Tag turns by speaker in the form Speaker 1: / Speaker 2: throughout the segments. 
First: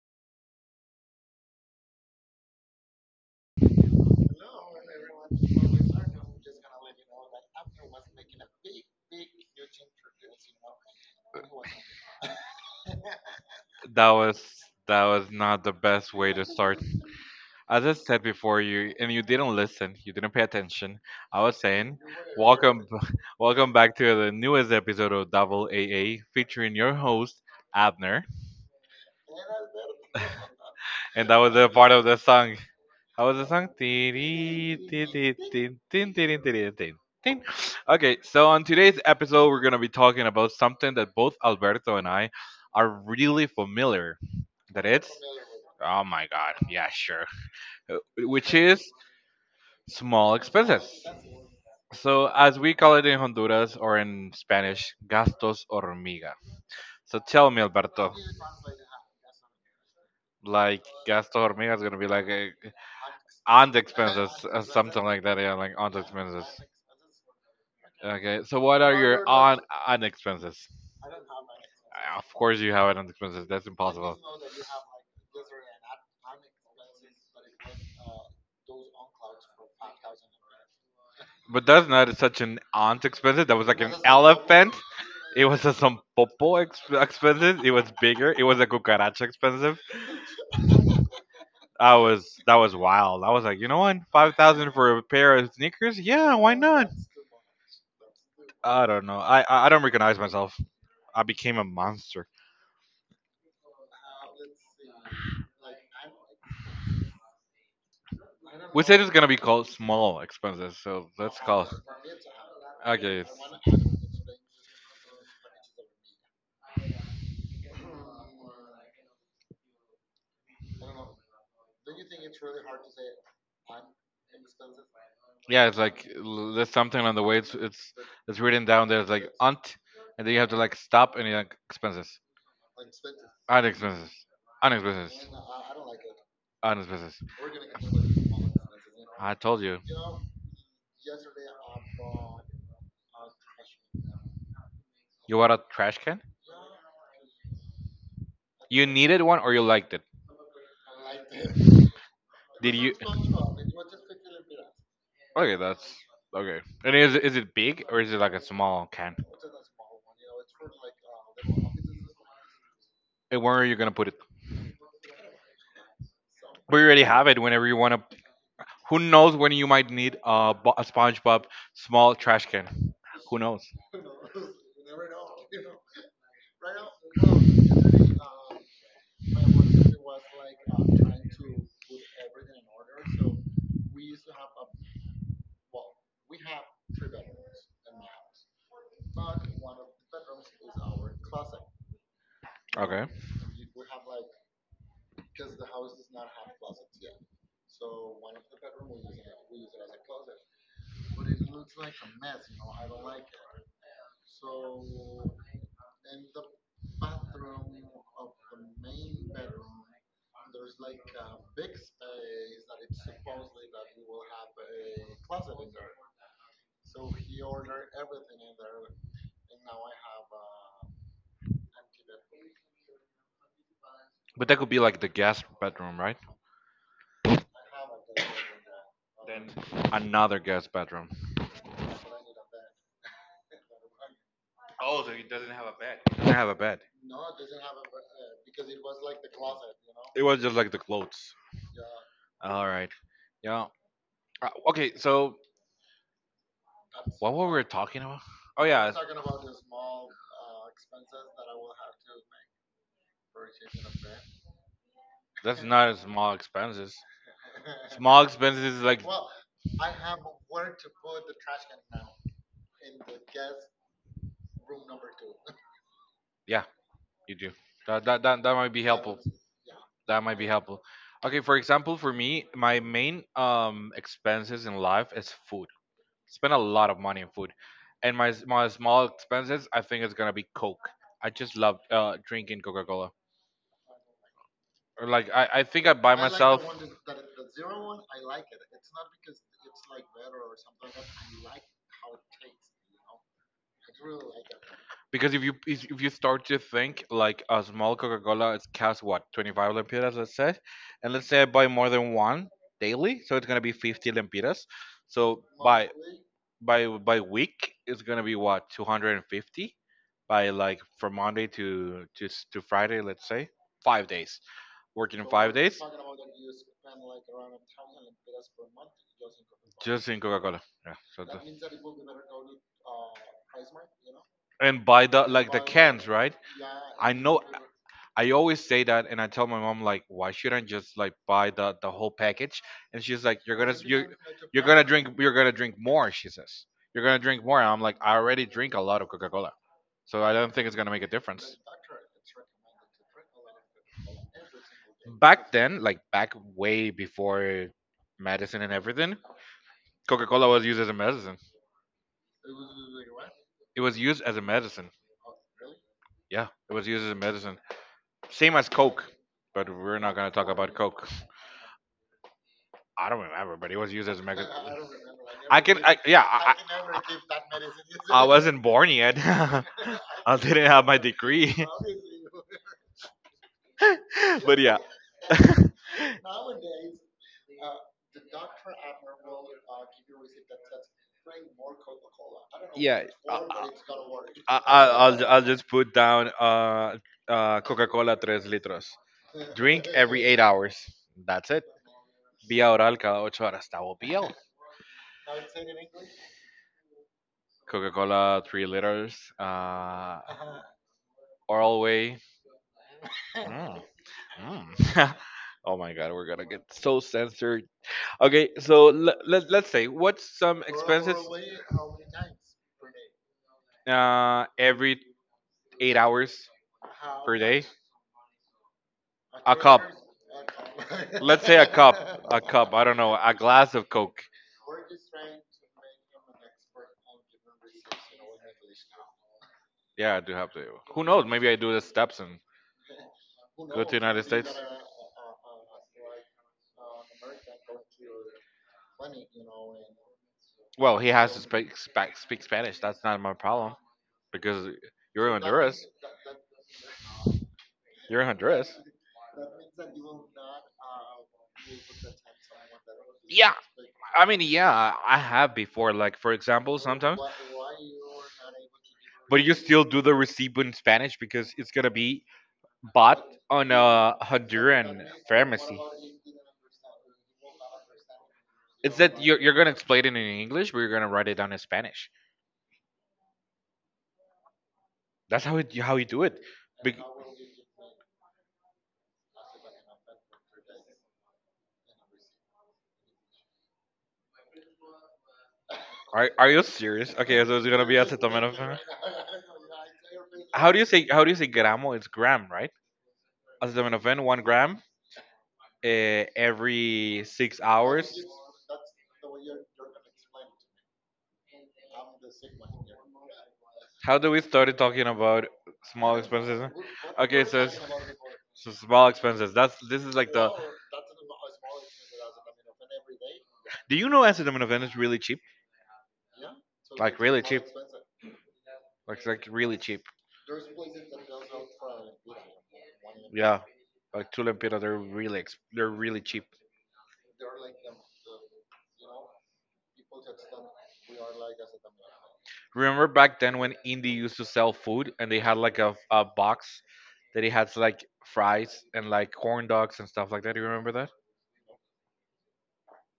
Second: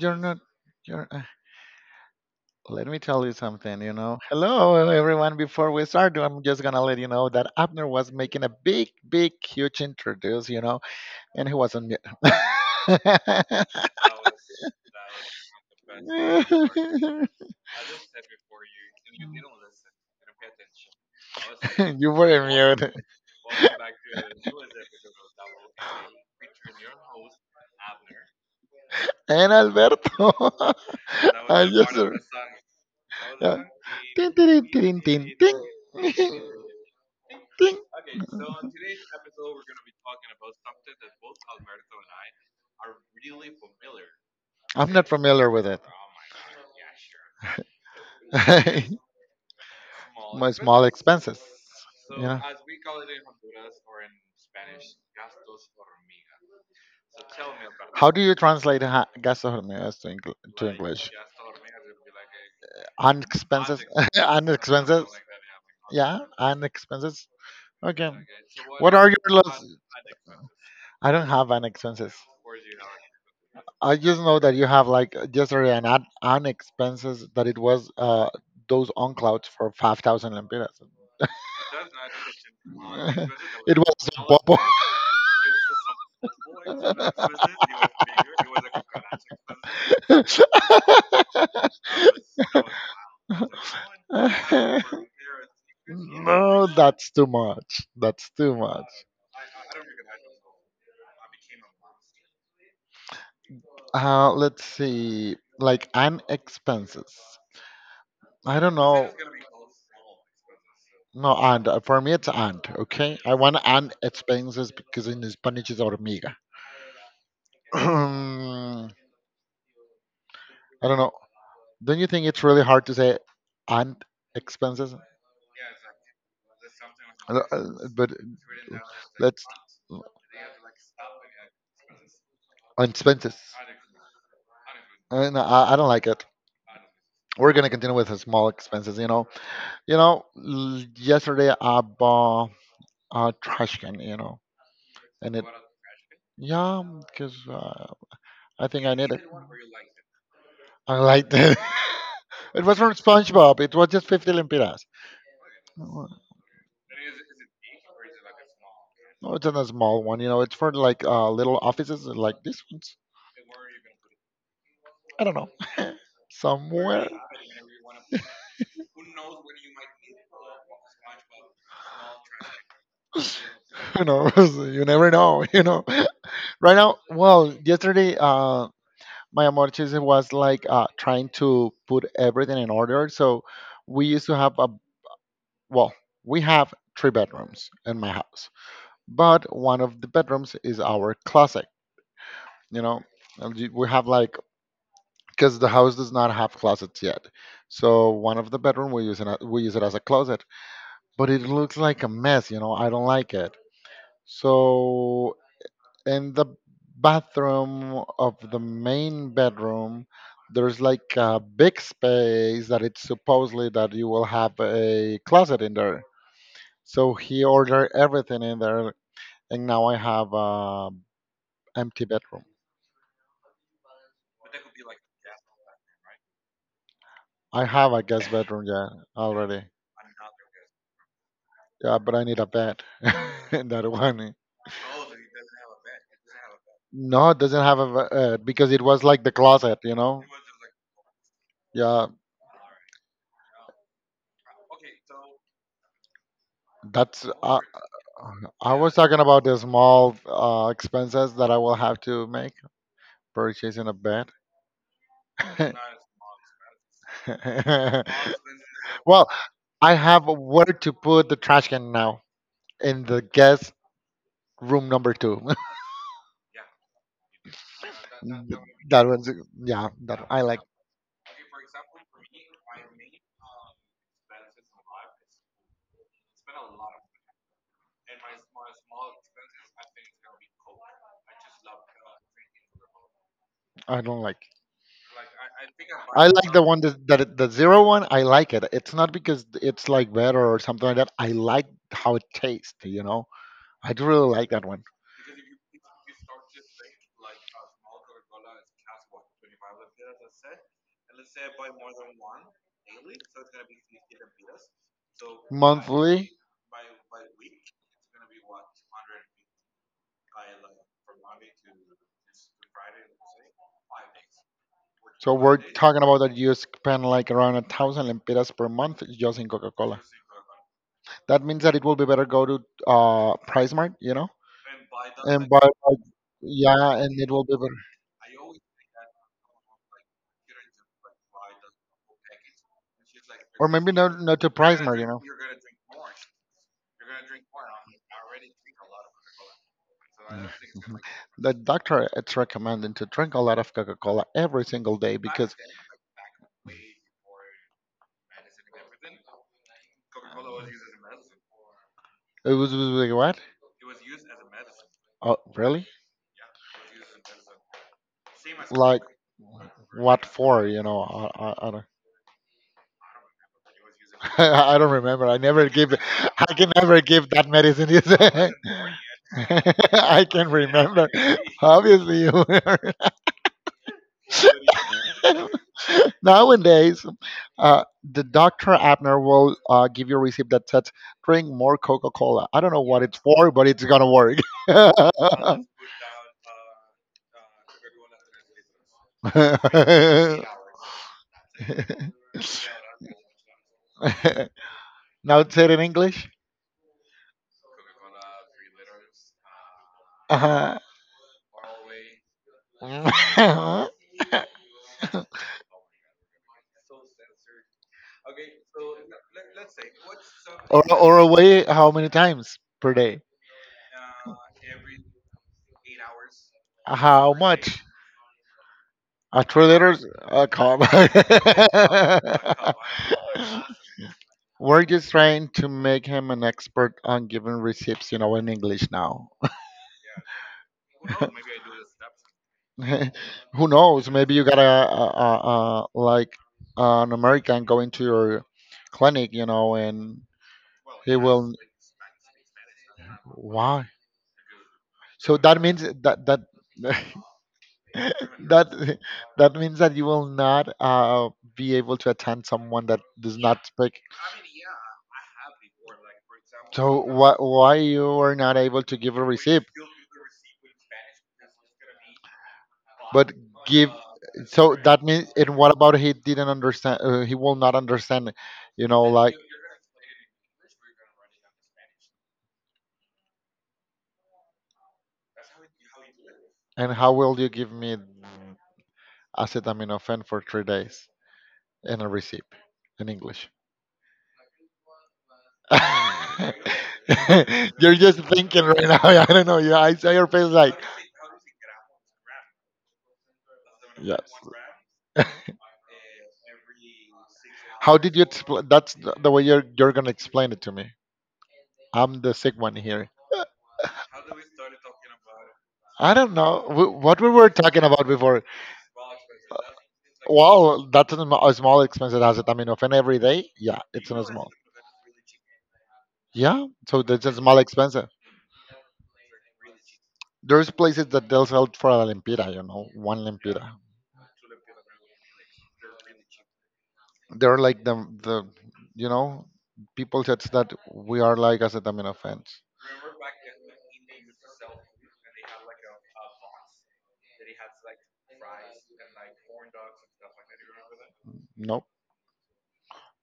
Speaker 1: You're not. You're. Let me tell you something. You know. Hello, everyone. Before we start, I'm just gonna let you know that Abner was making a huge introduce. And he was on mute.
Speaker 2: That was that was not the best way to start. As I said before, you and you didn't listen, you didn't pay attention. I was saying,
Speaker 1: You were in
Speaker 2: welcome,
Speaker 1: mute.
Speaker 2: welcome back to the newest episode of Double A, featuring your host Abner,
Speaker 1: And Alberto.
Speaker 2: and that was
Speaker 1: I
Speaker 2: a part
Speaker 1: just.
Speaker 2: of the song. That was the
Speaker 1: Yeah.
Speaker 2: song.
Speaker 1: Tin, tin,
Speaker 2: Tiri,
Speaker 1: tin,
Speaker 2: ti,
Speaker 1: tin,
Speaker 2: ti,
Speaker 1: tin,
Speaker 2: tin, tin,
Speaker 1: tin,
Speaker 2: tiri, tiri, tin, tin.
Speaker 1: tin.
Speaker 2: Okay, so on today's episode, we're gonna be talking about something that both Alberto and I are really familiar. That
Speaker 1: I'm not
Speaker 2: it's,
Speaker 1: familiar with
Speaker 2: oh my god, yeah, sure. Which
Speaker 1: it.
Speaker 2: is small
Speaker 1: My small
Speaker 2: expenses.
Speaker 1: expenses. You
Speaker 2: So
Speaker 1: know,
Speaker 2: as we call it in Honduras or in Spanish, gastos hormiga. So tell me,
Speaker 1: how
Speaker 2: Alberto,
Speaker 1: do you translate gastronomía to, to
Speaker 2: like
Speaker 1: English?
Speaker 2: gastos hormiga is gonna be like a,
Speaker 1: And
Speaker 2: on the
Speaker 1: expenses,
Speaker 2: expenses,
Speaker 1: and expenses.
Speaker 2: something like that. Yeah, like on the
Speaker 1: Yeah,
Speaker 2: expenses.
Speaker 1: and expenses. Okay.
Speaker 2: Okay, so what
Speaker 1: What
Speaker 2: are
Speaker 1: are your
Speaker 2: your
Speaker 1: los?
Speaker 2: on expenses?
Speaker 1: I don't have an expenses.
Speaker 2: Of course you have it on expenses. That's
Speaker 1: I
Speaker 2: impossible.
Speaker 1: just know that you have like yesterday an expenses that it was those on clouds for 5,000 lempiras.
Speaker 2: But that's not such an aunt expensive. That was
Speaker 1: It
Speaker 2: like
Speaker 1: was
Speaker 2: an
Speaker 1: a bobo.
Speaker 2: elephant. It was a some popo expensive. It was bigger. It was a cucaracha expensive. I was that was wild. I was like, you know what, 5,000 for a pair of sneakers? Yeah, why
Speaker 1: No,
Speaker 2: not?
Speaker 1: that's too much. That's too
Speaker 2: I
Speaker 1: much.
Speaker 2: don't know. I don't recognize myself. I became a monster.
Speaker 1: Let's see. Like, and expenses. I don't
Speaker 2: We said
Speaker 1: know.
Speaker 2: it's gonna be called small expenses, so
Speaker 1: No,
Speaker 2: let's
Speaker 1: and.
Speaker 2: call.
Speaker 1: For me, it's and, okay?
Speaker 2: Okay.
Speaker 1: I want and expenses because in Spanish it's hormiga. I don't know. Don't you think it's really hard to say and expenses?
Speaker 2: Yeah, it's like there's something on the way.
Speaker 1: Uh,
Speaker 2: It's
Speaker 1: uh,
Speaker 2: it's
Speaker 1: But
Speaker 2: it's written down there. It's like
Speaker 1: Let's
Speaker 2: unt, and then you have to like stop and you're like expenses,
Speaker 1: on expenses.
Speaker 2: unt expenses, unt expenses,
Speaker 1: No, I don't like it.
Speaker 2: unt expenses.
Speaker 1: We're gonna continue with the small expenses.
Speaker 2: I told you,
Speaker 1: Yesterday I bought a trash can. You know,
Speaker 2: you
Speaker 1: and it
Speaker 2: want a trash can?
Speaker 1: yeah, because I
Speaker 2: You
Speaker 1: think I need
Speaker 2: needed
Speaker 1: it.
Speaker 2: one or you liked it?
Speaker 1: I liked it. It
Speaker 2: Did
Speaker 1: was from
Speaker 2: you?
Speaker 1: SpongeBob. It was just 50 lempiras.
Speaker 2: Okay, that's okay. And is it big or is it like a small can?
Speaker 1: No, it's not a small one. You know, it's for like little offices like these ones.
Speaker 2: And where are you gonna put it?
Speaker 1: I don't know.
Speaker 2: But you already
Speaker 1: Somewhere.
Speaker 2: have it whenever you wanna. Who knows when you might need a, a SpongeBob small trash can? Who knows?
Speaker 1: Who knows? You never know. You know. Right now, well, yesterday, my amortize was like trying to put everything in order. We used to have a well, we have 3 bedrooms in my house, but one of the bedrooms is our closet. You know,
Speaker 2: Okay.
Speaker 1: and we have like because the house does not have closets yet. So one of the bedroom we use it as a closet, but it looks like a mess. You know, I don't like it. So in the bathroom of the main bedroom, there's like a big space that it's supposedly that you will have a closet in there. So he ordered everything in there, and now I have a empty bedroom.
Speaker 2: But that could be like the guest bedroom, right?
Speaker 1: I have a guest bedroom, yeah,
Speaker 2: Then
Speaker 1: already.
Speaker 2: another guest bedroom.
Speaker 1: Yeah, but I need a bed in that one.
Speaker 2: Oh, so it doesn't have a bed. It doesn't have a bed.
Speaker 1: No, it doesn't have a because it was like the closet, you know.
Speaker 2: It was just like the clothes.
Speaker 1: Yeah,
Speaker 2: All right. Yeah. Okay. So
Speaker 1: that's.
Speaker 2: what were we talking about? Oh
Speaker 1: I
Speaker 2: yeah.
Speaker 1: was talking about the small expenses that I will have to make purchasing a bed.
Speaker 2: That's not a small expenses. Small expenses is like,
Speaker 1: Well, I have where to put the trash can now in the guest room number two.
Speaker 2: yeah, you do. That might be
Speaker 1: That
Speaker 2: helpful.
Speaker 1: one's yeah.
Speaker 2: That
Speaker 1: That
Speaker 2: might
Speaker 1: I
Speaker 2: be
Speaker 1: like.
Speaker 2: helpful. Okay, for example, for me, my main expenses in life is food. Spend a lot of money on food, and my my small expenses, I think it's gonna be Coke. I just love drinking Coca Cola.
Speaker 1: I don't like.
Speaker 2: Or like I think I buy
Speaker 1: I like the
Speaker 2: myself,
Speaker 1: one that, the zero one. I like it. It's not because it's like better or something like that. I like how it tastes. You know, I do really like that one.
Speaker 2: because if you start to think like a small Coca Cola, it's costs what 25 lempiras, let's say, and let's say I buy more than one daily, so it's gonna be 50 lempiras. So by
Speaker 1: Monthly.
Speaker 2: by by week it's gonna be what 250, by like from monday to friday, let's say, 5 days, working
Speaker 1: So
Speaker 2: five
Speaker 1: we're
Speaker 2: days
Speaker 1: talking about that you spend like around 1,000 lempiras per month just in Coca-Cola.
Speaker 2: just in coca-cola, yeah, so
Speaker 1: That means that it will be better go to Price Mart, you know,
Speaker 2: and buy the
Speaker 1: and
Speaker 2: like the
Speaker 1: buy like
Speaker 2: cans, right.
Speaker 1: yeah,
Speaker 2: I
Speaker 1: and it
Speaker 2: know,
Speaker 1: will be better.
Speaker 2: I always say that and I tell my mom like why shouldn't I just like buy the whole package, and she's like you're
Speaker 1: Or
Speaker 2: gonna
Speaker 1: maybe not to
Speaker 2: you're
Speaker 1: Price
Speaker 2: gonna
Speaker 1: Mart, you
Speaker 2: drink
Speaker 1: know.
Speaker 2: you're gonna drink more, she says you're gonna drink more, and I'm like I already drink a lot of coca-cola, so I
Speaker 1: Mm.
Speaker 2: don't think it's gonna make a
Speaker 1: The
Speaker 2: difference.
Speaker 1: doctor it's recommending to drink a lot of Coca-Cola every single day
Speaker 2: Back
Speaker 1: because
Speaker 2: then, like back way before medicine and everything, Coca Cola was used as a medicine.
Speaker 1: it was like what?
Speaker 2: It was used as a medicine.
Speaker 1: Oh, really?
Speaker 2: Yeah, it was used as a medicine. Same as
Speaker 1: Like
Speaker 2: Coke, but we're not
Speaker 1: what
Speaker 2: gonna talk
Speaker 1: for?
Speaker 2: about
Speaker 1: You know,
Speaker 2: Coke.
Speaker 1: I don't.
Speaker 2: I don't remember, but it was used as a medicine.
Speaker 1: I don't remember. I
Speaker 2: I
Speaker 1: never
Speaker 2: can,
Speaker 1: give.
Speaker 2: I, yeah,
Speaker 1: I can never give that medicine.
Speaker 2: I wasn't born yet.
Speaker 1: I
Speaker 2: I
Speaker 1: can
Speaker 2: didn't have my
Speaker 1: remember.
Speaker 2: degree,
Speaker 1: Obviously, you.
Speaker 2: but yeah.
Speaker 1: Nowadays, uh, the Dr. Abner will give you a receipt that says, drink more Coca Cola. I don't know what
Speaker 2: yeah,
Speaker 1: it's
Speaker 2: uh,
Speaker 1: for, but it's going to work.
Speaker 2: I'll just put down Coca-Cola 3 litros. Drink every 8 hours. That's it. Vía oral cada ocho horas. That will be all.
Speaker 1: Now it's said in English.
Speaker 2: Coca-Cola 3 liters.
Speaker 1: Uh-huh.
Speaker 2: Oral way. Mm, mm. oh my god, we're gonna get so censored. Okay, so let's say, what's some
Speaker 1: or,
Speaker 2: expenses?
Speaker 1: or away how many times per day?
Speaker 2: Every 8 hours
Speaker 1: How
Speaker 2: per day?
Speaker 1: much?
Speaker 2: A
Speaker 1: Three
Speaker 2: cup.
Speaker 1: liters? A cup.
Speaker 2: Let's say a cup. I don't know, a glass of Coke.
Speaker 1: We're just trying to make him an expert on giving receipts, you know, in English now.
Speaker 2: Yeah, I do have to. Who knows? Maybe I do the steps and
Speaker 1: Who
Speaker 2: go to the
Speaker 1: knows?
Speaker 2: United
Speaker 1: Maybe you
Speaker 2: States.
Speaker 1: got a like an American going to your clinic, you know, and
Speaker 2: Well, he
Speaker 1: he
Speaker 2: has to
Speaker 1: will.
Speaker 2: speak Spanish. That's not my problem
Speaker 1: Why?
Speaker 2: because you're
Speaker 1: So
Speaker 2: in
Speaker 1: that means
Speaker 2: Honduras.
Speaker 1: that
Speaker 2: You're in Honduras.
Speaker 1: that that means that you will not be able to attend someone that does
Speaker 2: Yeah,
Speaker 1: not speak.
Speaker 2: I mean, yeah, I have before. Like for example,
Speaker 1: So
Speaker 2: sometimes,
Speaker 1: why you are not able to give a
Speaker 2: but you
Speaker 1: receipt?
Speaker 2: still do the receipt in Spanish because it's gonna be bought
Speaker 1: But
Speaker 2: on
Speaker 1: give
Speaker 2: a
Speaker 1: so that
Speaker 2: Honduran
Speaker 1: means and what
Speaker 2: pharmacy.
Speaker 1: about he didn't understand he will not understand you
Speaker 2: It's
Speaker 1: know
Speaker 2: that
Speaker 1: like
Speaker 2: you're gonna explain it in English, but you're gonna write it down in Spanish. That's how it, how you do it.
Speaker 1: and
Speaker 2: Bec-
Speaker 1: how will you give me acetaminophen for 3 days and a receipt in English.
Speaker 2: are you serious? Okay, so it's gonna
Speaker 1: You're
Speaker 2: be
Speaker 1: just thinking
Speaker 2: acetaminophen.
Speaker 1: right now. I don't know. Yeah, I saw your face
Speaker 2: How
Speaker 1: like
Speaker 2: do you say how do you say gramo? It's gram, right? Acetaminophen,
Speaker 1: yes.
Speaker 2: 1 gram, every six
Speaker 1: How did you
Speaker 2: hours.
Speaker 1: explain that's the way you're gonna explain it to me. I'm the sick one here.
Speaker 2: How do we started talking about
Speaker 1: I
Speaker 2: small
Speaker 1: don't know
Speaker 2: expenses?
Speaker 1: What we
Speaker 2: Okay,
Speaker 1: were talking about before.
Speaker 2: so small expenses. That's, this is like the,
Speaker 1: Well, that's a a small expensive asset. I mean, often every day, yeah,
Speaker 2: do you
Speaker 1: it's
Speaker 2: know
Speaker 1: not small.
Speaker 2: Amsterdam and Havana is really cheap?
Speaker 1: Yeah, so
Speaker 2: Like
Speaker 1: that's a
Speaker 2: really
Speaker 1: small
Speaker 2: cheap.
Speaker 1: expensive.
Speaker 2: Like really cheap.
Speaker 1: There's places that they'll sell for a limpira, you know, one
Speaker 2: Yeah.
Speaker 1: limpira.
Speaker 2: Like Tulimpita, they're really they're really cheap.
Speaker 1: They're like the, you know, people said that we are like acetaminophen.
Speaker 2: Remember back then when Indie used to sell food and they had like a box that it had like fries and like corn dogs and stuff like that. Do you remember that?
Speaker 1: Nope.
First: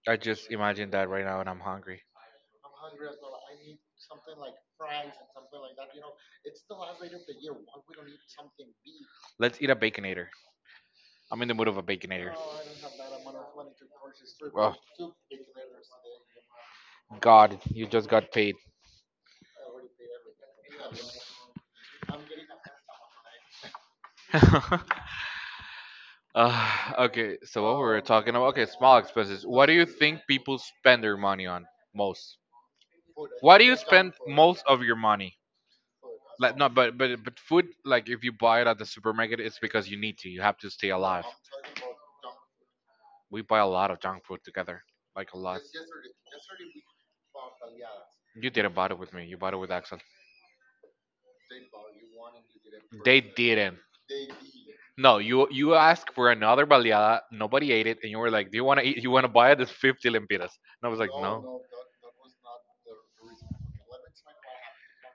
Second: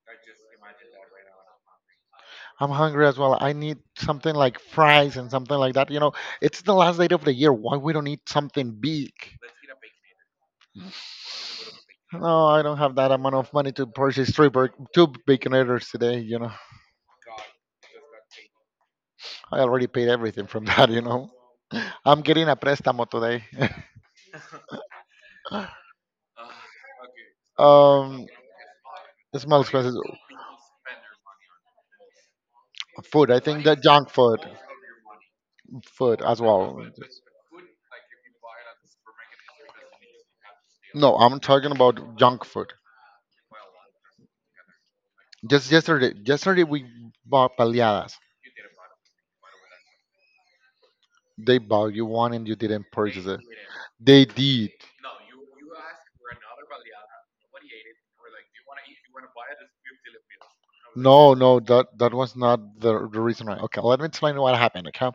Speaker 2: I just imagined that right now and I'm hungry.
Speaker 1: I'm hungry as well. I need something like fries and something like that. You know, it's the last day of the year. Why we don't eat something big?
Speaker 2: Let's eat a baconator. I'm in the mood of a baconator.
Speaker 1: No, I don't have that amount of money to purchase three
Speaker 2: Well,
Speaker 1: two baconators today. You know,
Speaker 2: God, you just got paid.
Speaker 1: I already paid everything from that. You know, I'm getting a préstamo today.
Speaker 2: Okay, so what we were
Speaker 1: um,
Speaker 2: talking about? Okay, small expenses.
Speaker 1: Small
Speaker 2: What do you
Speaker 1: expenses,
Speaker 2: think people spend their money on most?
Speaker 1: food. I
Speaker 2: Why do
Speaker 1: think
Speaker 2: you
Speaker 1: that junk
Speaker 2: spend
Speaker 1: food,
Speaker 2: most of your money?
Speaker 1: food as
Speaker 2: Like no,
Speaker 1: well.
Speaker 2: but food. Like if you buy it at the supermarket, it's because you need to. You have to stay
Speaker 1: No,
Speaker 2: alive.
Speaker 1: I'm talking about junk food.
Speaker 2: We buy a lot of junk food together, like a lot.
Speaker 1: Yesterday we bought paliadas.
Speaker 2: You didn't buy it with me. You bought it with Axel.
Speaker 1: They bought you one and you didn't
Speaker 2: They
Speaker 1: purchase it.
Speaker 2: didn't.
Speaker 1: They did.
Speaker 2: No, you asked for another baleada. Nobody ate it, and you were like, "Do you want to eat? You want to buy it? It's 50 lempiras." And I was like,
Speaker 1: No,
Speaker 2: "No."
Speaker 1: that that was not the, the reason why. Okay, let me explain what happened. Okay,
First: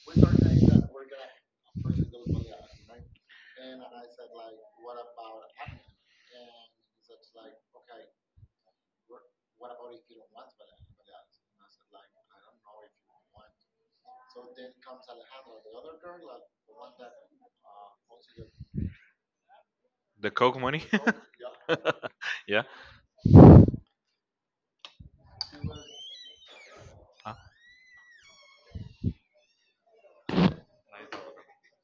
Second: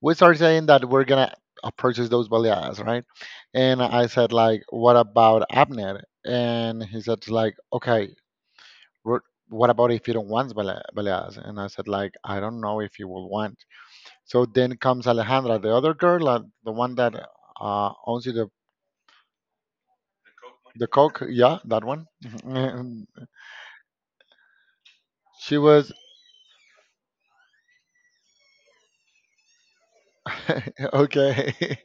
Speaker 1: we started saying that we're gonna purchase those baleadas, right? And I said like, what about Abner? And he said like, okay, we're- what about if you don't want baleadas? And I said like, I don't know if you will want. So then comes Alejandra, the other girl, the one that owns you
Speaker 2: The Coke money.
Speaker 1: the coke. Yeah, that one. Mhm.
Speaker 2: yeah.
Speaker 1: And she was
Speaker 2: Huh?
Speaker 1: Okay.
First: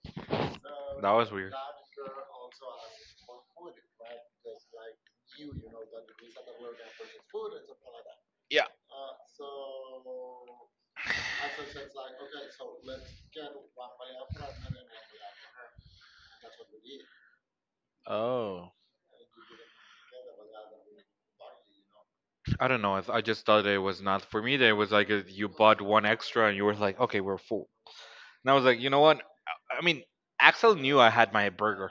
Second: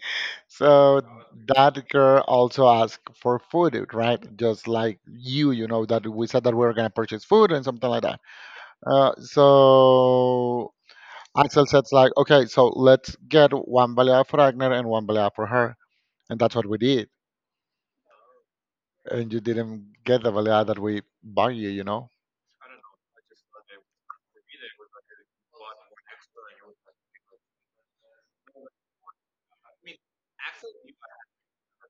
Speaker 1: So
Speaker 2: That was weird.
Speaker 1: that girl also asked for food, right? Just like you know, that we said that we were gonna purchase food and something like that.
Speaker 2: Yeah.
Speaker 1: So Axel said like, okay, so let's get one baleada for Agner and one baleada for her, and that's what we did.
Speaker 2: Oh.
Speaker 1: And you didn't get the baleada that we bought you, you know.
Speaker 2: I don't know. I just thought it was not for me. There was like you bought one extra and you were like, okay, we're full. And I was like, you know what? I I mean, Axel knew I had my burger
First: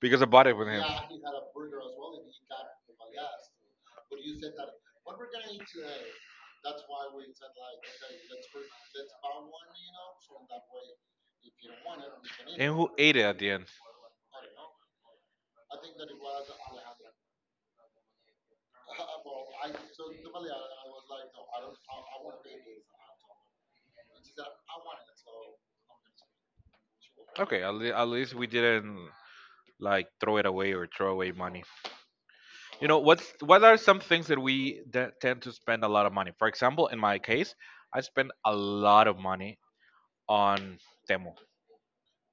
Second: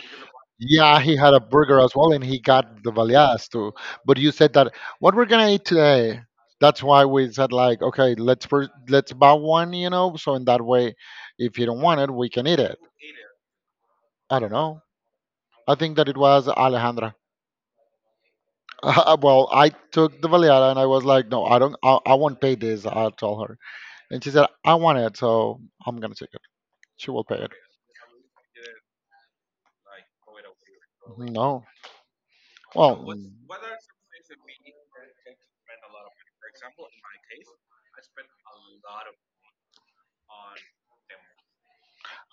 Speaker 2: because I bought it with him.
Speaker 1: Yeah, he had a burger as well, and he got the baleadas too. But you said that what we're gonna eat today. That's why we said like, okay, let's buy one, you know. So in that way, if you don't want it, we can eat
Speaker 2: And
Speaker 1: it.
Speaker 2: who ate it at the end?
Speaker 1: I don't know. I think that it was Alejandra. Well, I took the baleada and I was like, no, I won't pay this. I told her, and she said, I want it, so I'm gonna take it. She will pay it.
Speaker 2: Okay, at least we didn't like throw it away or throw away money.
Speaker 1: No.
Speaker 2: You know
Speaker 1: Well,
Speaker 2: what's what are some things that we tend to spend a lot of money? For example, in my case, I spend a lot of money on Temu.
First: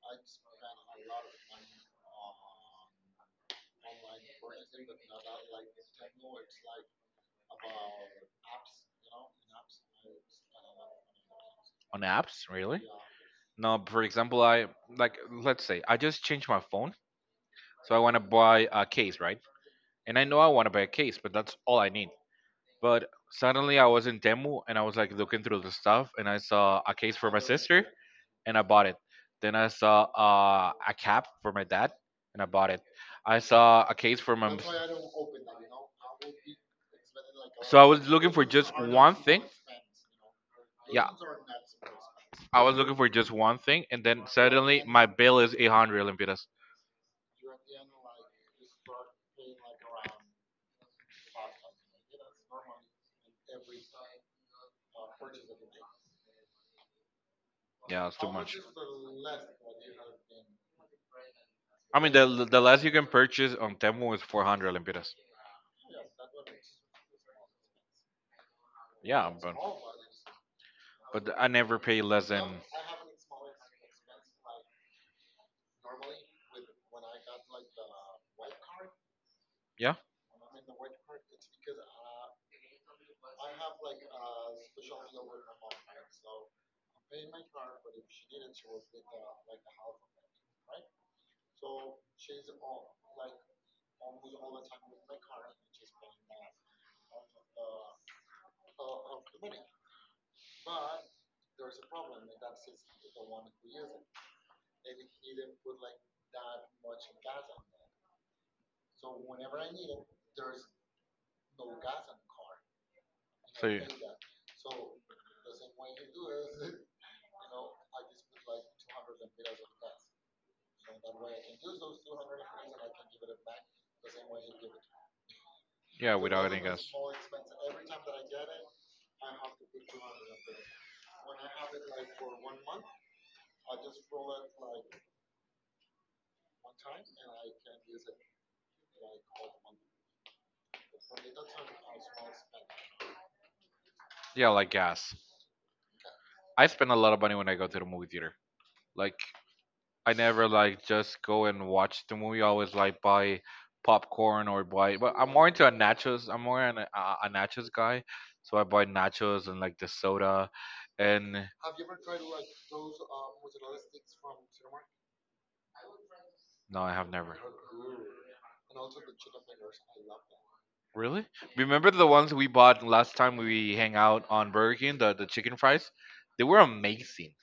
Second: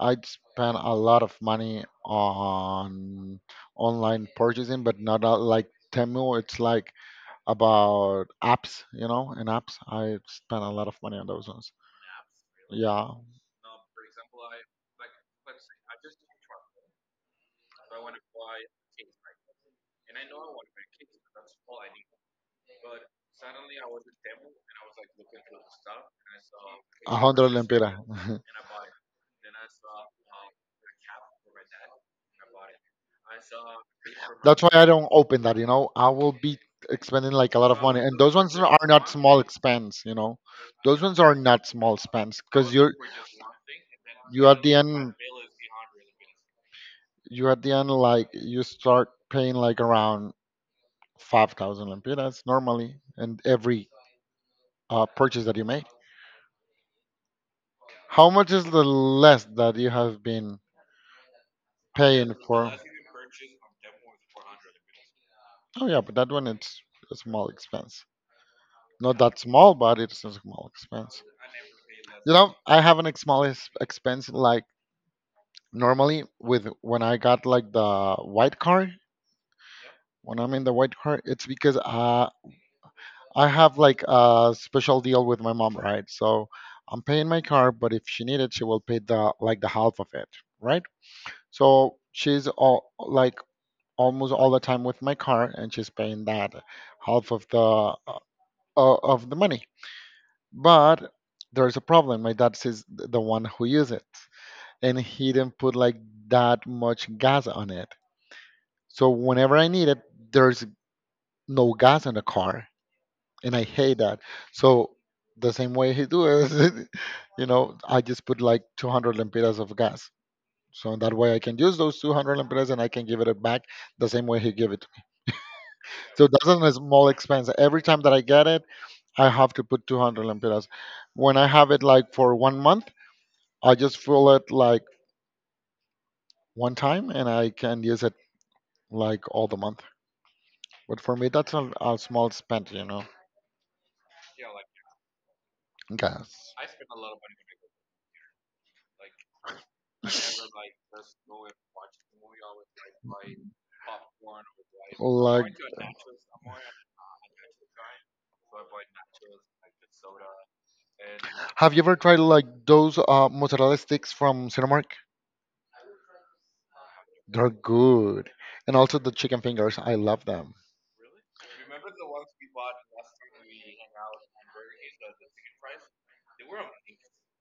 Speaker 1: I'd spend a lot of money on online purchasing, but not a, like Temu. It's like about apps, you know, and apps. I spend a lot of money on those ones.
Speaker 2: On apps, really?
Speaker 1: Yeah,
Speaker 2: No, for example, I like, let's say I just changed my phone, so I want to buy a case, right? And I know I want to buy a case, but that's all I need. But suddenly I was in Temu and I was like looking through the stuff and I saw a
Speaker 1: a
Speaker 2: case for my
Speaker 1: hundred
Speaker 2: sister
Speaker 1: lempira.
Speaker 2: and I bought it. Then I saw a cap for my dad and I bought it. I saw a case for my.
Speaker 1: That's why I don't open that. You know, I will be expending like a lot
Speaker 2: So
Speaker 1: of
Speaker 2: I
Speaker 1: money,
Speaker 2: was
Speaker 1: and
Speaker 2: looking
Speaker 1: those
Speaker 2: for
Speaker 1: ones
Speaker 2: just
Speaker 1: are not
Speaker 2: one
Speaker 1: small
Speaker 2: thing.
Speaker 1: expense. You know, those
Speaker 2: Yeah,
Speaker 1: ones are not small expense
Speaker 2: I
Speaker 1: because
Speaker 2: was looking for just one thing, and then
Speaker 1: you at the
Speaker 2: suddenly my
Speaker 1: end.
Speaker 2: bill is 800 Lempiras.
Speaker 1: You at the end like you start paying like around 5,000 lempiras normally and every purchase that you made
Speaker 2: Yeah, it's
Speaker 1: how
Speaker 2: too
Speaker 1: much
Speaker 2: much.
Speaker 1: is the less that you have been
Speaker 2: I mean,
Speaker 1: paying
Speaker 2: the
Speaker 1: for.
Speaker 2: less you can purchase on Temu is 400 Lempiras.
Speaker 1: Oh yeah, but that one it's a small expense. Not
Speaker 2: Yeah,
Speaker 1: that small, but it's a small expense.
Speaker 2: but I never pay less
Speaker 1: You
Speaker 2: than
Speaker 1: know, I have an small expense like normally with when I got like the white car.
Speaker 2: yeah.
Speaker 1: When I'm in the white car, it's because I have like a special deal with my mom, right? So I'm paying my car, but if she needed, she will pay the like the half of it, right? So she's all like almost all the time with my car, and she's paying that half of the money. But there's a problem. My dad is the one who uses it, and he didn't put like that much gas on it. So whenever I need it, there's no gas in the car. And I
Speaker 2: So you-
Speaker 1: hate that. So the same way he do is, you know, I just put like 200 lempiras of gas. So that way I can use those 200 lempiras and I can give it back the same way he give it to me.
Speaker 2: yeah,
Speaker 1: So that's
Speaker 2: without any
Speaker 1: a
Speaker 2: gas.
Speaker 1: small expense. Every time that I get it, I have to put 200 lempiras. When I have it like for one month, I just fill it like one time and I can use it like all the month. But for me, that's a small spend,
Speaker 2: Yeah, like gas.
Speaker 1: gas.
Speaker 2: I spend a lot of money when I go to the movie theater. Like I never like just go and watch the movie. I always like buy popcorn or buy. But I'm more
Speaker 1: Like,
Speaker 2: into a nachos. I'm more an, a nachos guy, so I buy nachos and like the soda. And
Speaker 1: have you ever tried like those mozzarella sticks from Cinemark?
Speaker 2: no, I have never.
Speaker 1: They're good. And also the chicken fingers. I love them.
Speaker 2: Really? Remember the ones we bought last time we hang out on Burger King, the chicken fries? They were amazing.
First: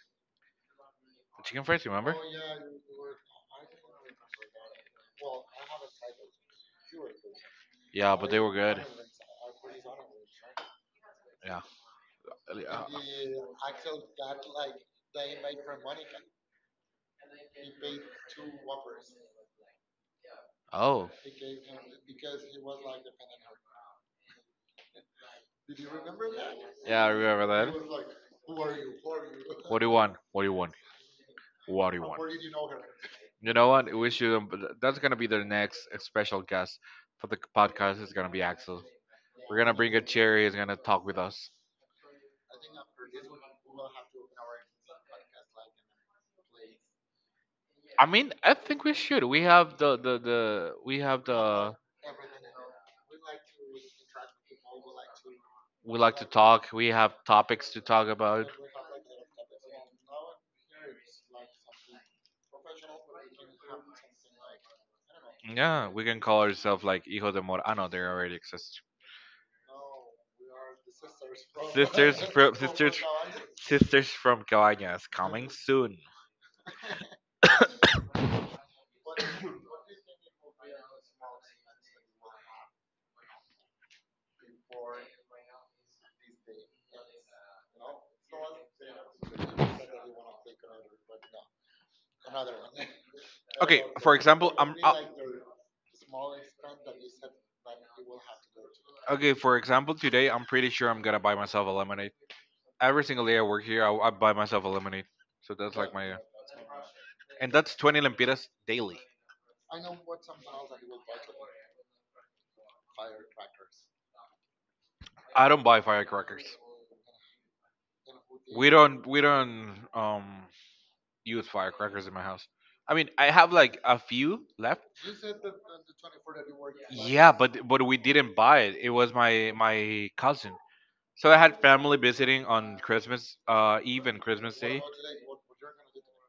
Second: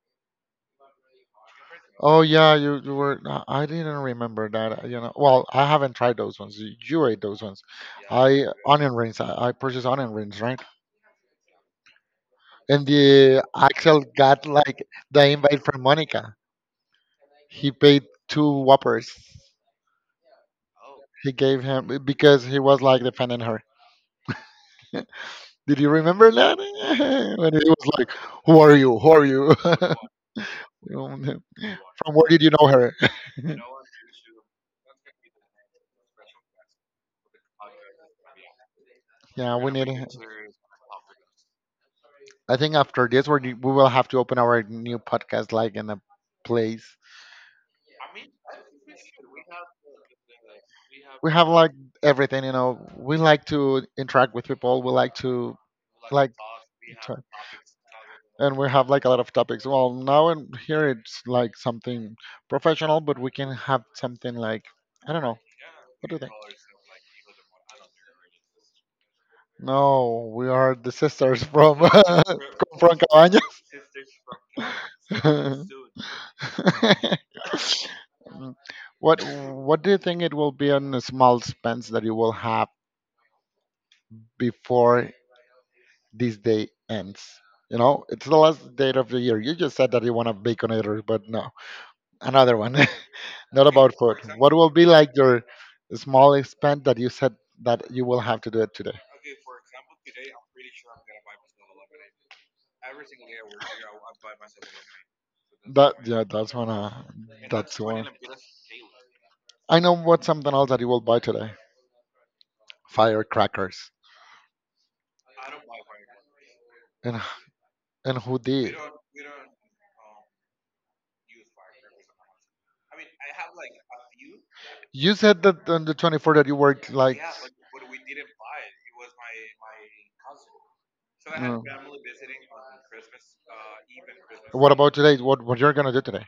Speaker 2: The chicken fries, remember?
Speaker 1: Oh yeah, you were. I didn't remember that. Well, I haven't tried those ones. You ate those ones.
Speaker 2: Yeah, but they
Speaker 1: I
Speaker 2: were good.
Speaker 1: onion rings. I purchased onion rings, right?
Speaker 2: Yeah. Uh,
Speaker 1: And the Axel got like the invite from Monica. He paid two whoppers.
Speaker 2: oh.
Speaker 1: He gave him because he was like defending her. Did you remember that?
Speaker 2: Yeah, I remember
Speaker 1: When it
Speaker 2: that.
Speaker 1: was like, "Who are you? Who are you?"
Speaker 2: What do you want? What do you want?
Speaker 1: You know,
Speaker 2: What do you
Speaker 1: From
Speaker 2: want?
Speaker 1: where did you know her?
Speaker 2: You know what? We should. That's gonna be the next special guest for the podcast. It's gonna be Axel. We're
Speaker 1: Yeah, we
Speaker 2: gonna bring a
Speaker 1: need.
Speaker 2: chair. He's gonna talk with us.
Speaker 1: I think after this, we will have to open our new podcast like in a place.
Speaker 2: I mean, I think we should. We have the. We have
Speaker 1: We have like
Speaker 2: the.
Speaker 1: everything, you know. We like to interact with people. We like to
Speaker 2: We like to
Speaker 1: like.
Speaker 2: talk. We have topics to talk about.
Speaker 1: And we have like a lot of topics. Well, now and here it's like something professional, but we can have something like I don't know.
Speaker 2: Yeah, we
Speaker 1: What do
Speaker 2: can
Speaker 1: you think?
Speaker 2: call ourselves like Hijo de Mor. Ah, no, they already exist.
Speaker 1: No, we are the sisters from
Speaker 2: Sisters from sisters
Speaker 1: from Cabañas.
Speaker 2: sisters from Cabañas coming soon.
Speaker 1: Mm. what What do you think it will be on a small expense that you will have before this day ends? You know, it's the last date of the year. You just said that you want a baconator, but no, another one. Not
Speaker 2: Okay,
Speaker 1: about
Speaker 2: for
Speaker 1: food.
Speaker 2: example,
Speaker 1: What will
Speaker 2: I'm
Speaker 1: be like your small expense that you said that you will have to do it today?
Speaker 2: okay. For example, today I'm pretty sure I'm gonna buy myself a lemonade. Every single day I work here, I buy myself a lemonade. So that's like
Speaker 1: That
Speaker 2: my,
Speaker 1: Yeah, that's one.
Speaker 2: and that's
Speaker 1: That's
Speaker 2: 20
Speaker 1: one.
Speaker 2: lempiras daily.
Speaker 1: I know what's something else that you will buy today. Firecrackers.
Speaker 2: I don't buy firecrackers.
Speaker 1: And and who
Speaker 2: We
Speaker 1: did?
Speaker 2: don't we don't um use firecrackers in my house. I mean, I have like a few left.
Speaker 1: You said that on the 24th that you worked like.
Speaker 2: Yeah, but we didn't buy it. It was my cousin. So I had
Speaker 1: Mm.
Speaker 2: family visiting on Christmas Eve and Christmas
Speaker 1: What
Speaker 2: Day.
Speaker 1: about today? What you're gonna do today?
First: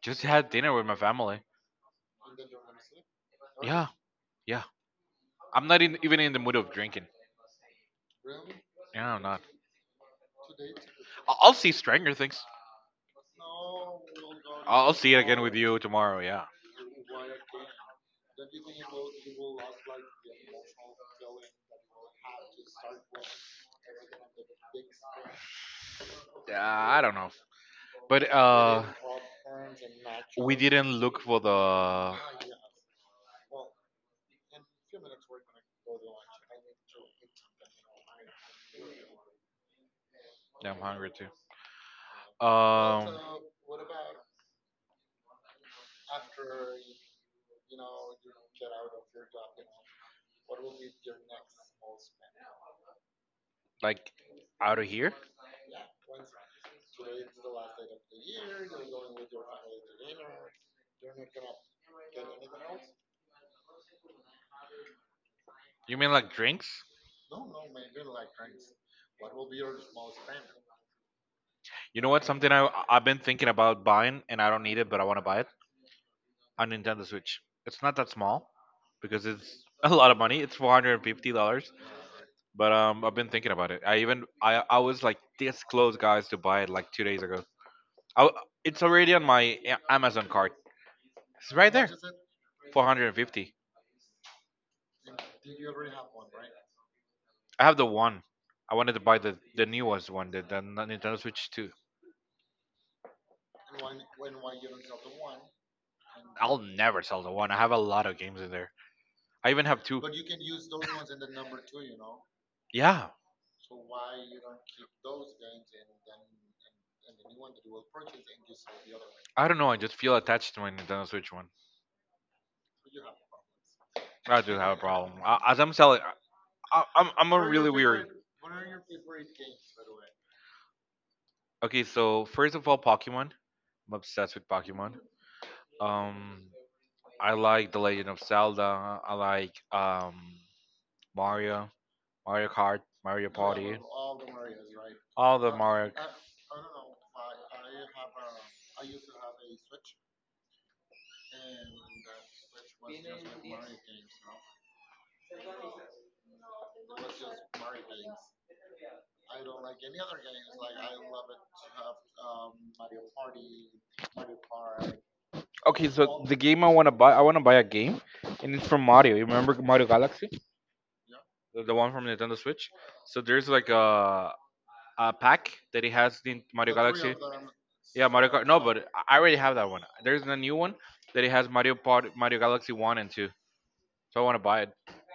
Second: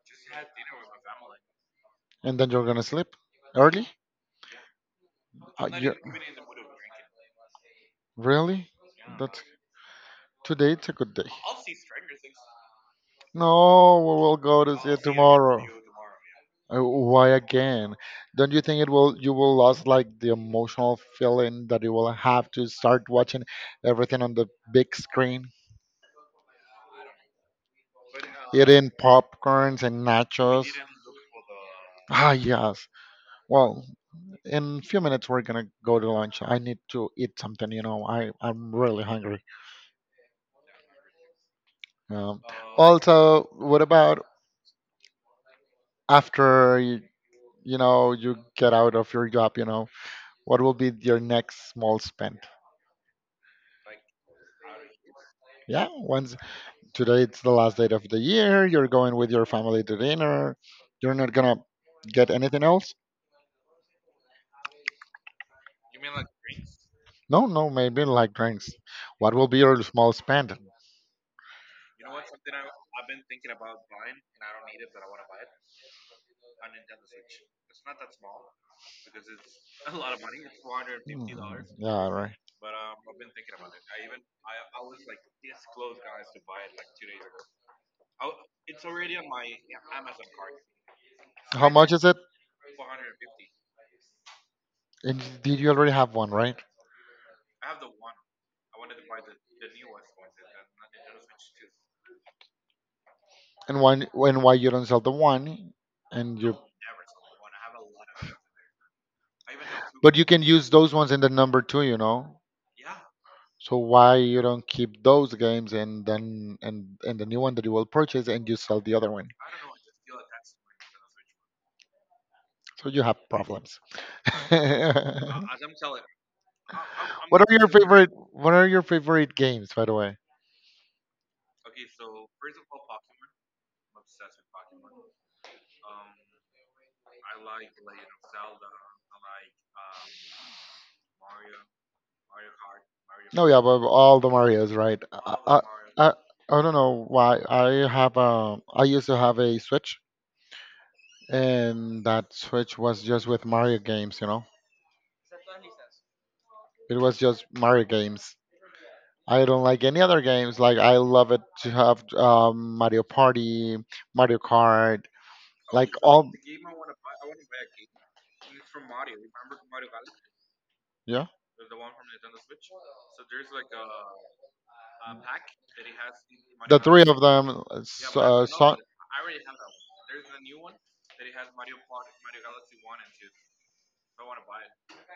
Speaker 2: Just had dinner with my family.
Speaker 1: And then you're gonna sleep
Speaker 2: Yeah,
Speaker 1: early.
Speaker 2: yeah. I'm not
Speaker 1: You
Speaker 2: in, even in the mood of drinking.
Speaker 1: Really?
Speaker 2: Yeah, I'm not.
Speaker 1: That's today. It's a good day.
Speaker 2: I'll see Stranger Things.
Speaker 1: No, we will go to see
Speaker 2: I'll
Speaker 1: it
Speaker 2: see it again with
Speaker 1: tomorrow.
Speaker 2: you tomorrow. Yeah.
Speaker 1: Why again? Don't you think it will you will lose like the emotional feeling that you will have to start watching everything on the big screen,
Speaker 2: I don't know, but
Speaker 1: eating popcorns and
Speaker 2: we
Speaker 1: nachos?
Speaker 2: didn't look for the.
Speaker 1: Ah, yes. Well, in a few minutes we're gonna go to lunch. I need to eat something. I'm really hungry.
Speaker 2: Yeah, I'm hungry too.
Speaker 1: Um, Um,
Speaker 2: Um,
Speaker 1: Also, what about after you get out of your job? You know, what will be your next small spend?
Speaker 2: like out of here?
Speaker 1: Yeah, once today it's the last date of the year, you're going with your family to dinner. You're not gonna get anything else.
Speaker 2: You mean like drinks?
Speaker 1: No, no, maybe like drinks. What will be your small spend?
Speaker 2: You know what? Something I've been thinking about buying, and I don't need it, but I want to buy it. A Nintendo Switch. It's not that small, because it's a lot of money. It's four hundred and fifty
Speaker 1: Mm,
Speaker 2: dollars.
Speaker 1: yeah, right.
Speaker 2: But I've been thinking about it. I even I was like this close, guys, to buy it like 2 days ago. I, it's already on my Amazon cart. It's
Speaker 1: How
Speaker 2: right
Speaker 1: much
Speaker 2: there.
Speaker 1: is it?
Speaker 2: 450.
Speaker 1: And did you already have one, right?
Speaker 2: I have the one. I wanted to buy the newest one, the Nintendo Switch 2.
Speaker 1: And one, and why you don't sell the one and you
Speaker 2: I'll never sell the one. I have a lot of games in there. I even have two.
Speaker 1: but you can use those ones in the number two,
Speaker 2: Yeah,
Speaker 1: so why you don't keep those games, and then and the new one that you will purchase, and you sell the other one,
Speaker 2: I don't know. I just feel attached to my Nintendo Switch one.
Speaker 1: so you have problems?
Speaker 2: I do have a problem.
Speaker 1: what
Speaker 2: I, as I'm selling, I'm a really weird.
Speaker 1: what are your favorite games, by the way?
Speaker 2: Okay, so first of all, Pokemon. I'm obsessed with Pokemon. Um, I like The Legend of Zelda. I like Mario, Mario Kart, Mario
Speaker 1: No, yeah,
Speaker 2: Party,
Speaker 1: but all the Marios, right.
Speaker 2: all the Mario.
Speaker 1: I, I don't know why I used to have a switch, and that switch was just with Mario games. It was just Mario games. I don't like any other games. Like I love it to have Mario Party, Mario Kart,
Speaker 2: Okay,
Speaker 1: like,
Speaker 2: so
Speaker 1: all
Speaker 2: the game I want to buy, I want to buy a game, and it's from Mario. You remember Mario Galaxy?
Speaker 1: yeah,
Speaker 2: The one from Nintendo Switch. So there's like a pack that it has in Mario
Speaker 1: the three
Speaker 2: Galaxy.
Speaker 1: of them. uh,
Speaker 2: Yeah,
Speaker 1: s-
Speaker 2: Mario
Speaker 1: uh,
Speaker 2: Kart. No,
Speaker 1: so,
Speaker 2: but I already have that one. There's a new one that it has Mario Part Mario Galaxy One and Two. So I want to buy it.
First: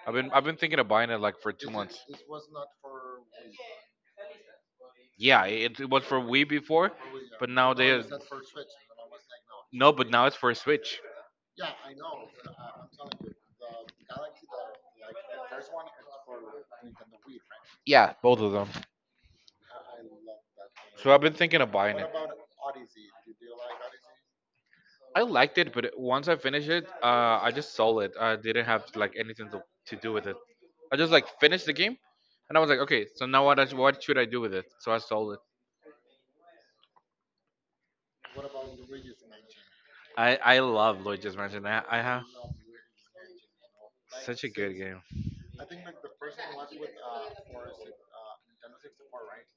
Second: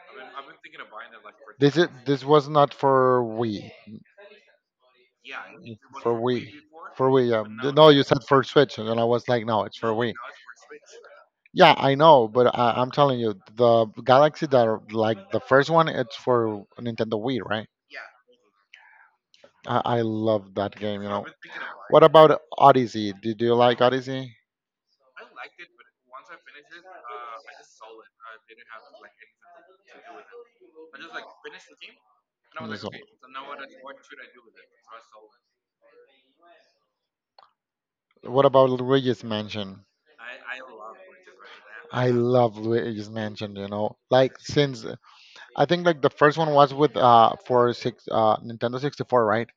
Speaker 2: I've been thinking of buying it like for two
Speaker 1: this is
Speaker 2: months.
Speaker 1: this was not for Wii.
Speaker 2: Yeah, it was for
Speaker 1: For
Speaker 2: Wii
Speaker 1: Wii.
Speaker 2: before,
Speaker 1: For Wii, yeah.
Speaker 2: but now
Speaker 1: No,
Speaker 2: they
Speaker 1: you said for Switch, and I was like, no, it's for
Speaker 2: no, but
Speaker 1: Wii.
Speaker 2: now it's for Switch.
Speaker 1: Yeah, I know, but I'm telling you, the Galaxy that are, like the first one, it's for Nintendo Wii, right?
Speaker 2: Yeah, both of them.
Speaker 1: I love that game, you
Speaker 2: So I've
Speaker 1: know.
Speaker 2: been thinking of buying
Speaker 1: What
Speaker 2: it.
Speaker 1: about Odyssey? Did you like Odyssey?
Speaker 2: I liked it, but once I finished it, I just sold it. I didn't have like anything to do with it. I just like finished the game, and I was like,
Speaker 1: Yes.
Speaker 2: okay, so now what? What should I do with it? So I sold it.
Speaker 1: What about Luigi's Mansion?
Speaker 2: I love Lloyd just mentioned that. I
Speaker 1: I
Speaker 2: have
Speaker 1: love Luigi's Mansion, you know. Like,
Speaker 2: such a good
Speaker 1: since
Speaker 2: game.
Speaker 1: I think like the first one was with for six Nintendo 64, right?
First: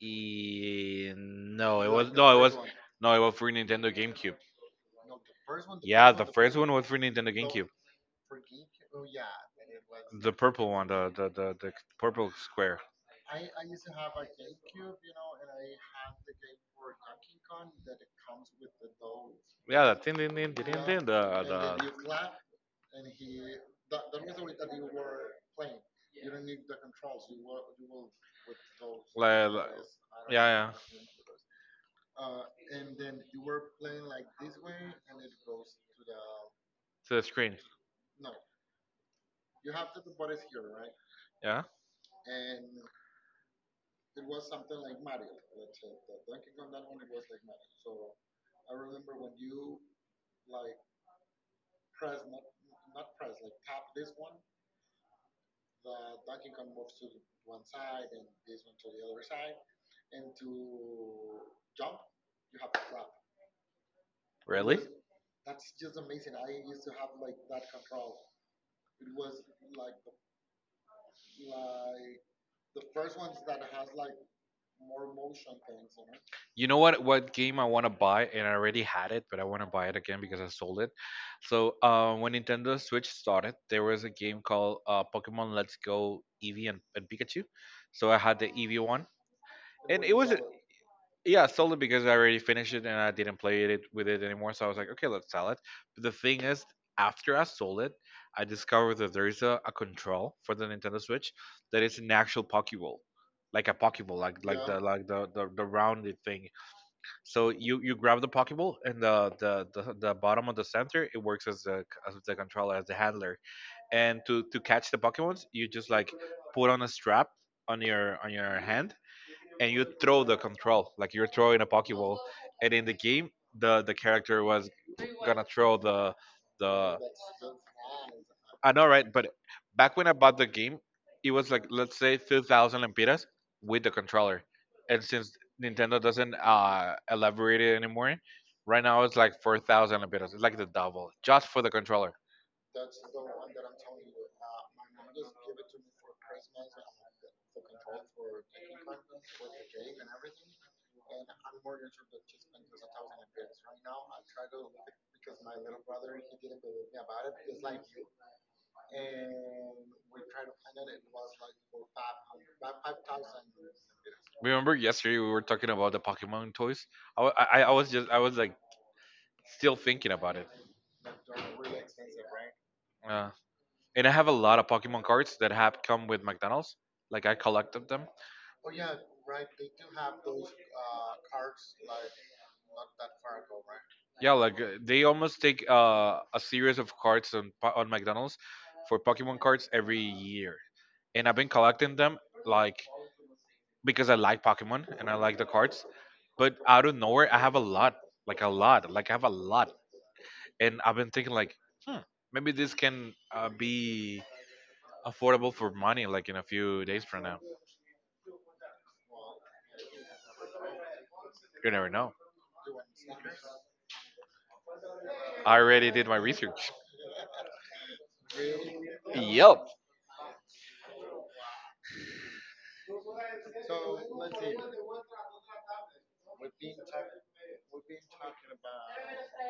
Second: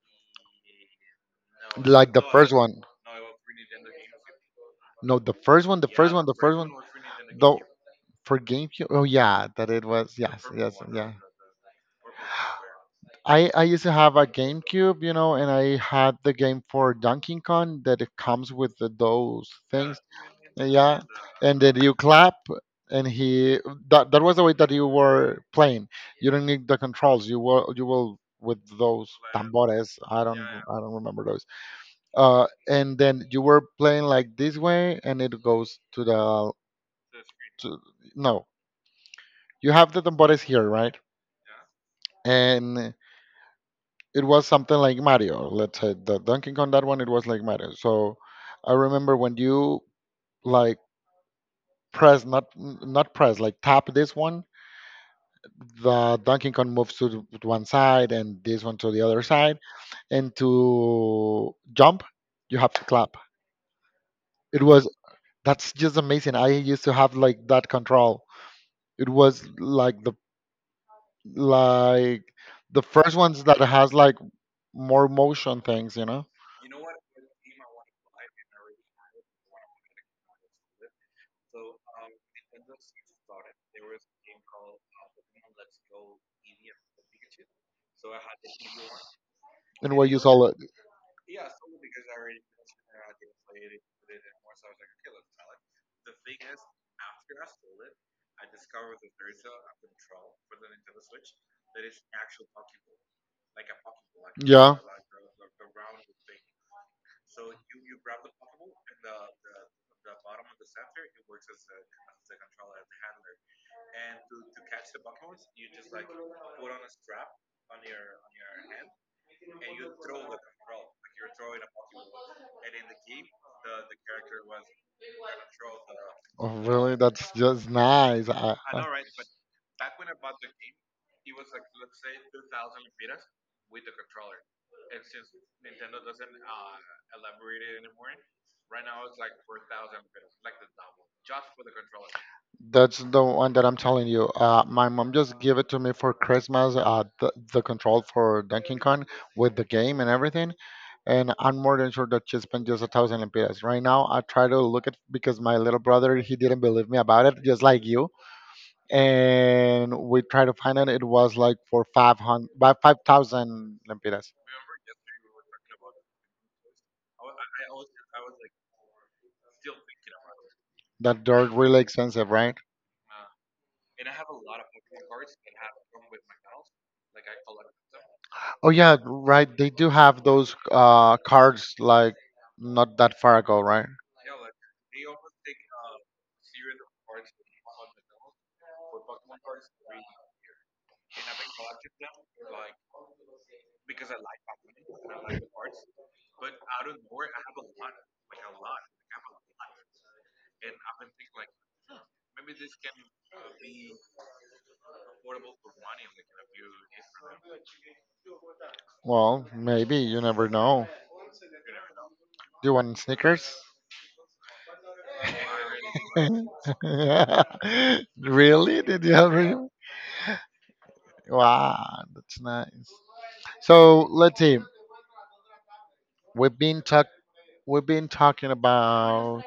Speaker 2: E- no, it was
Speaker 1: Like the
Speaker 2: no, it
Speaker 1: first
Speaker 2: was
Speaker 1: one.
Speaker 2: no, it was for Nintendo GameCube.
Speaker 1: No, the first one, the
Speaker 2: Yeah,
Speaker 1: first one, the
Speaker 2: first
Speaker 1: first one.
Speaker 2: was for Nintendo
Speaker 1: Though
Speaker 2: GameCube.
Speaker 1: for GameCube. Oh yeah, that it was.
Speaker 2: The
Speaker 1: Yes,
Speaker 2: purple
Speaker 1: yes,
Speaker 2: one,
Speaker 1: yeah.
Speaker 2: the purple square.
Speaker 1: I used to have a GameCube, you know, and I had the game for Donkey Kong that it comes with those
Speaker 2: Yeah, the
Speaker 1: things.
Speaker 2: ding ding ding ding ding,
Speaker 1: Yeah,
Speaker 2: ding,
Speaker 1: and then
Speaker 2: the
Speaker 1: you clap, and he that that was the way that you were playing. You don't need the controls. You will with those
Speaker 2: like,
Speaker 1: tambores. I don't
Speaker 2: yeah, yeah.
Speaker 1: I don't remember those. And then you were playing like this way, and it goes to the
Speaker 2: To the screen.
Speaker 1: to no. You have the tambores here, right?
Speaker 2: Yeah,
Speaker 1: And it was something like Mario. Let's say the Donkey Kong, that one it was like Mario. So I remember when you like, press not not press, like tap this one, the Donkey Kong moves to to one side, and this one to the other side, and to jump you have to clap. It
Speaker 2: really?
Speaker 1: was
Speaker 2: Amazing.
Speaker 1: that's just amazing. I used to have like that control. It was like like the first ones that has like more motion things, you know,
Speaker 2: You know what? What game I want to buy, and I already had it, but I want to buy it again because I sold it. So when Nintendo Switch started, there was a game called Pokemon Let's Go Eevee and Pikachu. So I had the Eevee one,
Speaker 1: and
Speaker 2: and
Speaker 1: where you
Speaker 2: what it is was
Speaker 1: saw it.
Speaker 2: a-. Yeah, solely because I already finished it and I didn't play it with it anymore. So I was like, okay, let's sell it. But the thing is, after I sold it, I discovered that there is a control for the Nintendo Switch that is an actual Pokeball, like a Pokeball, like like the
Speaker 1: Yeah.
Speaker 2: like the rounded thing. So you grab the Pokeball and the bottom of the center it works as the controller as the handler. And to catch the Pokemons, you just like put on a strap on your hand and you throw the control like you're throwing a pokeball, and in the game the character was gonna throw the.
Speaker 1: Oh,
Speaker 2: the
Speaker 1: really? That's just nice.
Speaker 2: i know,
Speaker 1: I
Speaker 2: right? But back when I bought the game it was like, let's say, 2000 lempiras with the controller. And since Nintendo doesn't elaborate it anymore, right now it's like 4000 lempiras. It's like the double just for the controller.
Speaker 1: that's the one that I'm telling you. My mom just gave it to me for Christmas, the control for Donkey Kong with the game and everything. And I'm more than sure that she spent just 1,000 lempiras. Right now, I try to look at because my little brother, he didn't believe me about it, just like you. And we tried to find it. It was like for 500, about 5,000 lempiras.
Speaker 2: Remember yesterday we were talking about the Pokemon toys? I was just, I was like still thinking about it.
Speaker 1: That they're really expensive, right?
Speaker 2: Uh, and I have a lot of Pokemon cards that have come with McDonald's. Like I collected them.
Speaker 1: Oh yeah, right. They do have those cards like, not that far ago, right?
Speaker 2: Yeah, like they almost take a series of cards on on McDonald's for Pokemon cards every year, and I've been collecting them, like, because I like Pokemon and I like the cards. But out of nowhere, I have a lot, like I have a lot, and I've been thinking like, hmm, maybe this can be affordable for money, like in a few days from now.
Speaker 1: Well, maybe you never know.
Speaker 2: You never know.
Speaker 1: Do you want sneakers?
Speaker 2: I already did my research.
Speaker 1: Really? Did you have
Speaker 2: Yep.
Speaker 1: real? Wow, that's nice. So let's see. We've been talk. We've been talking about.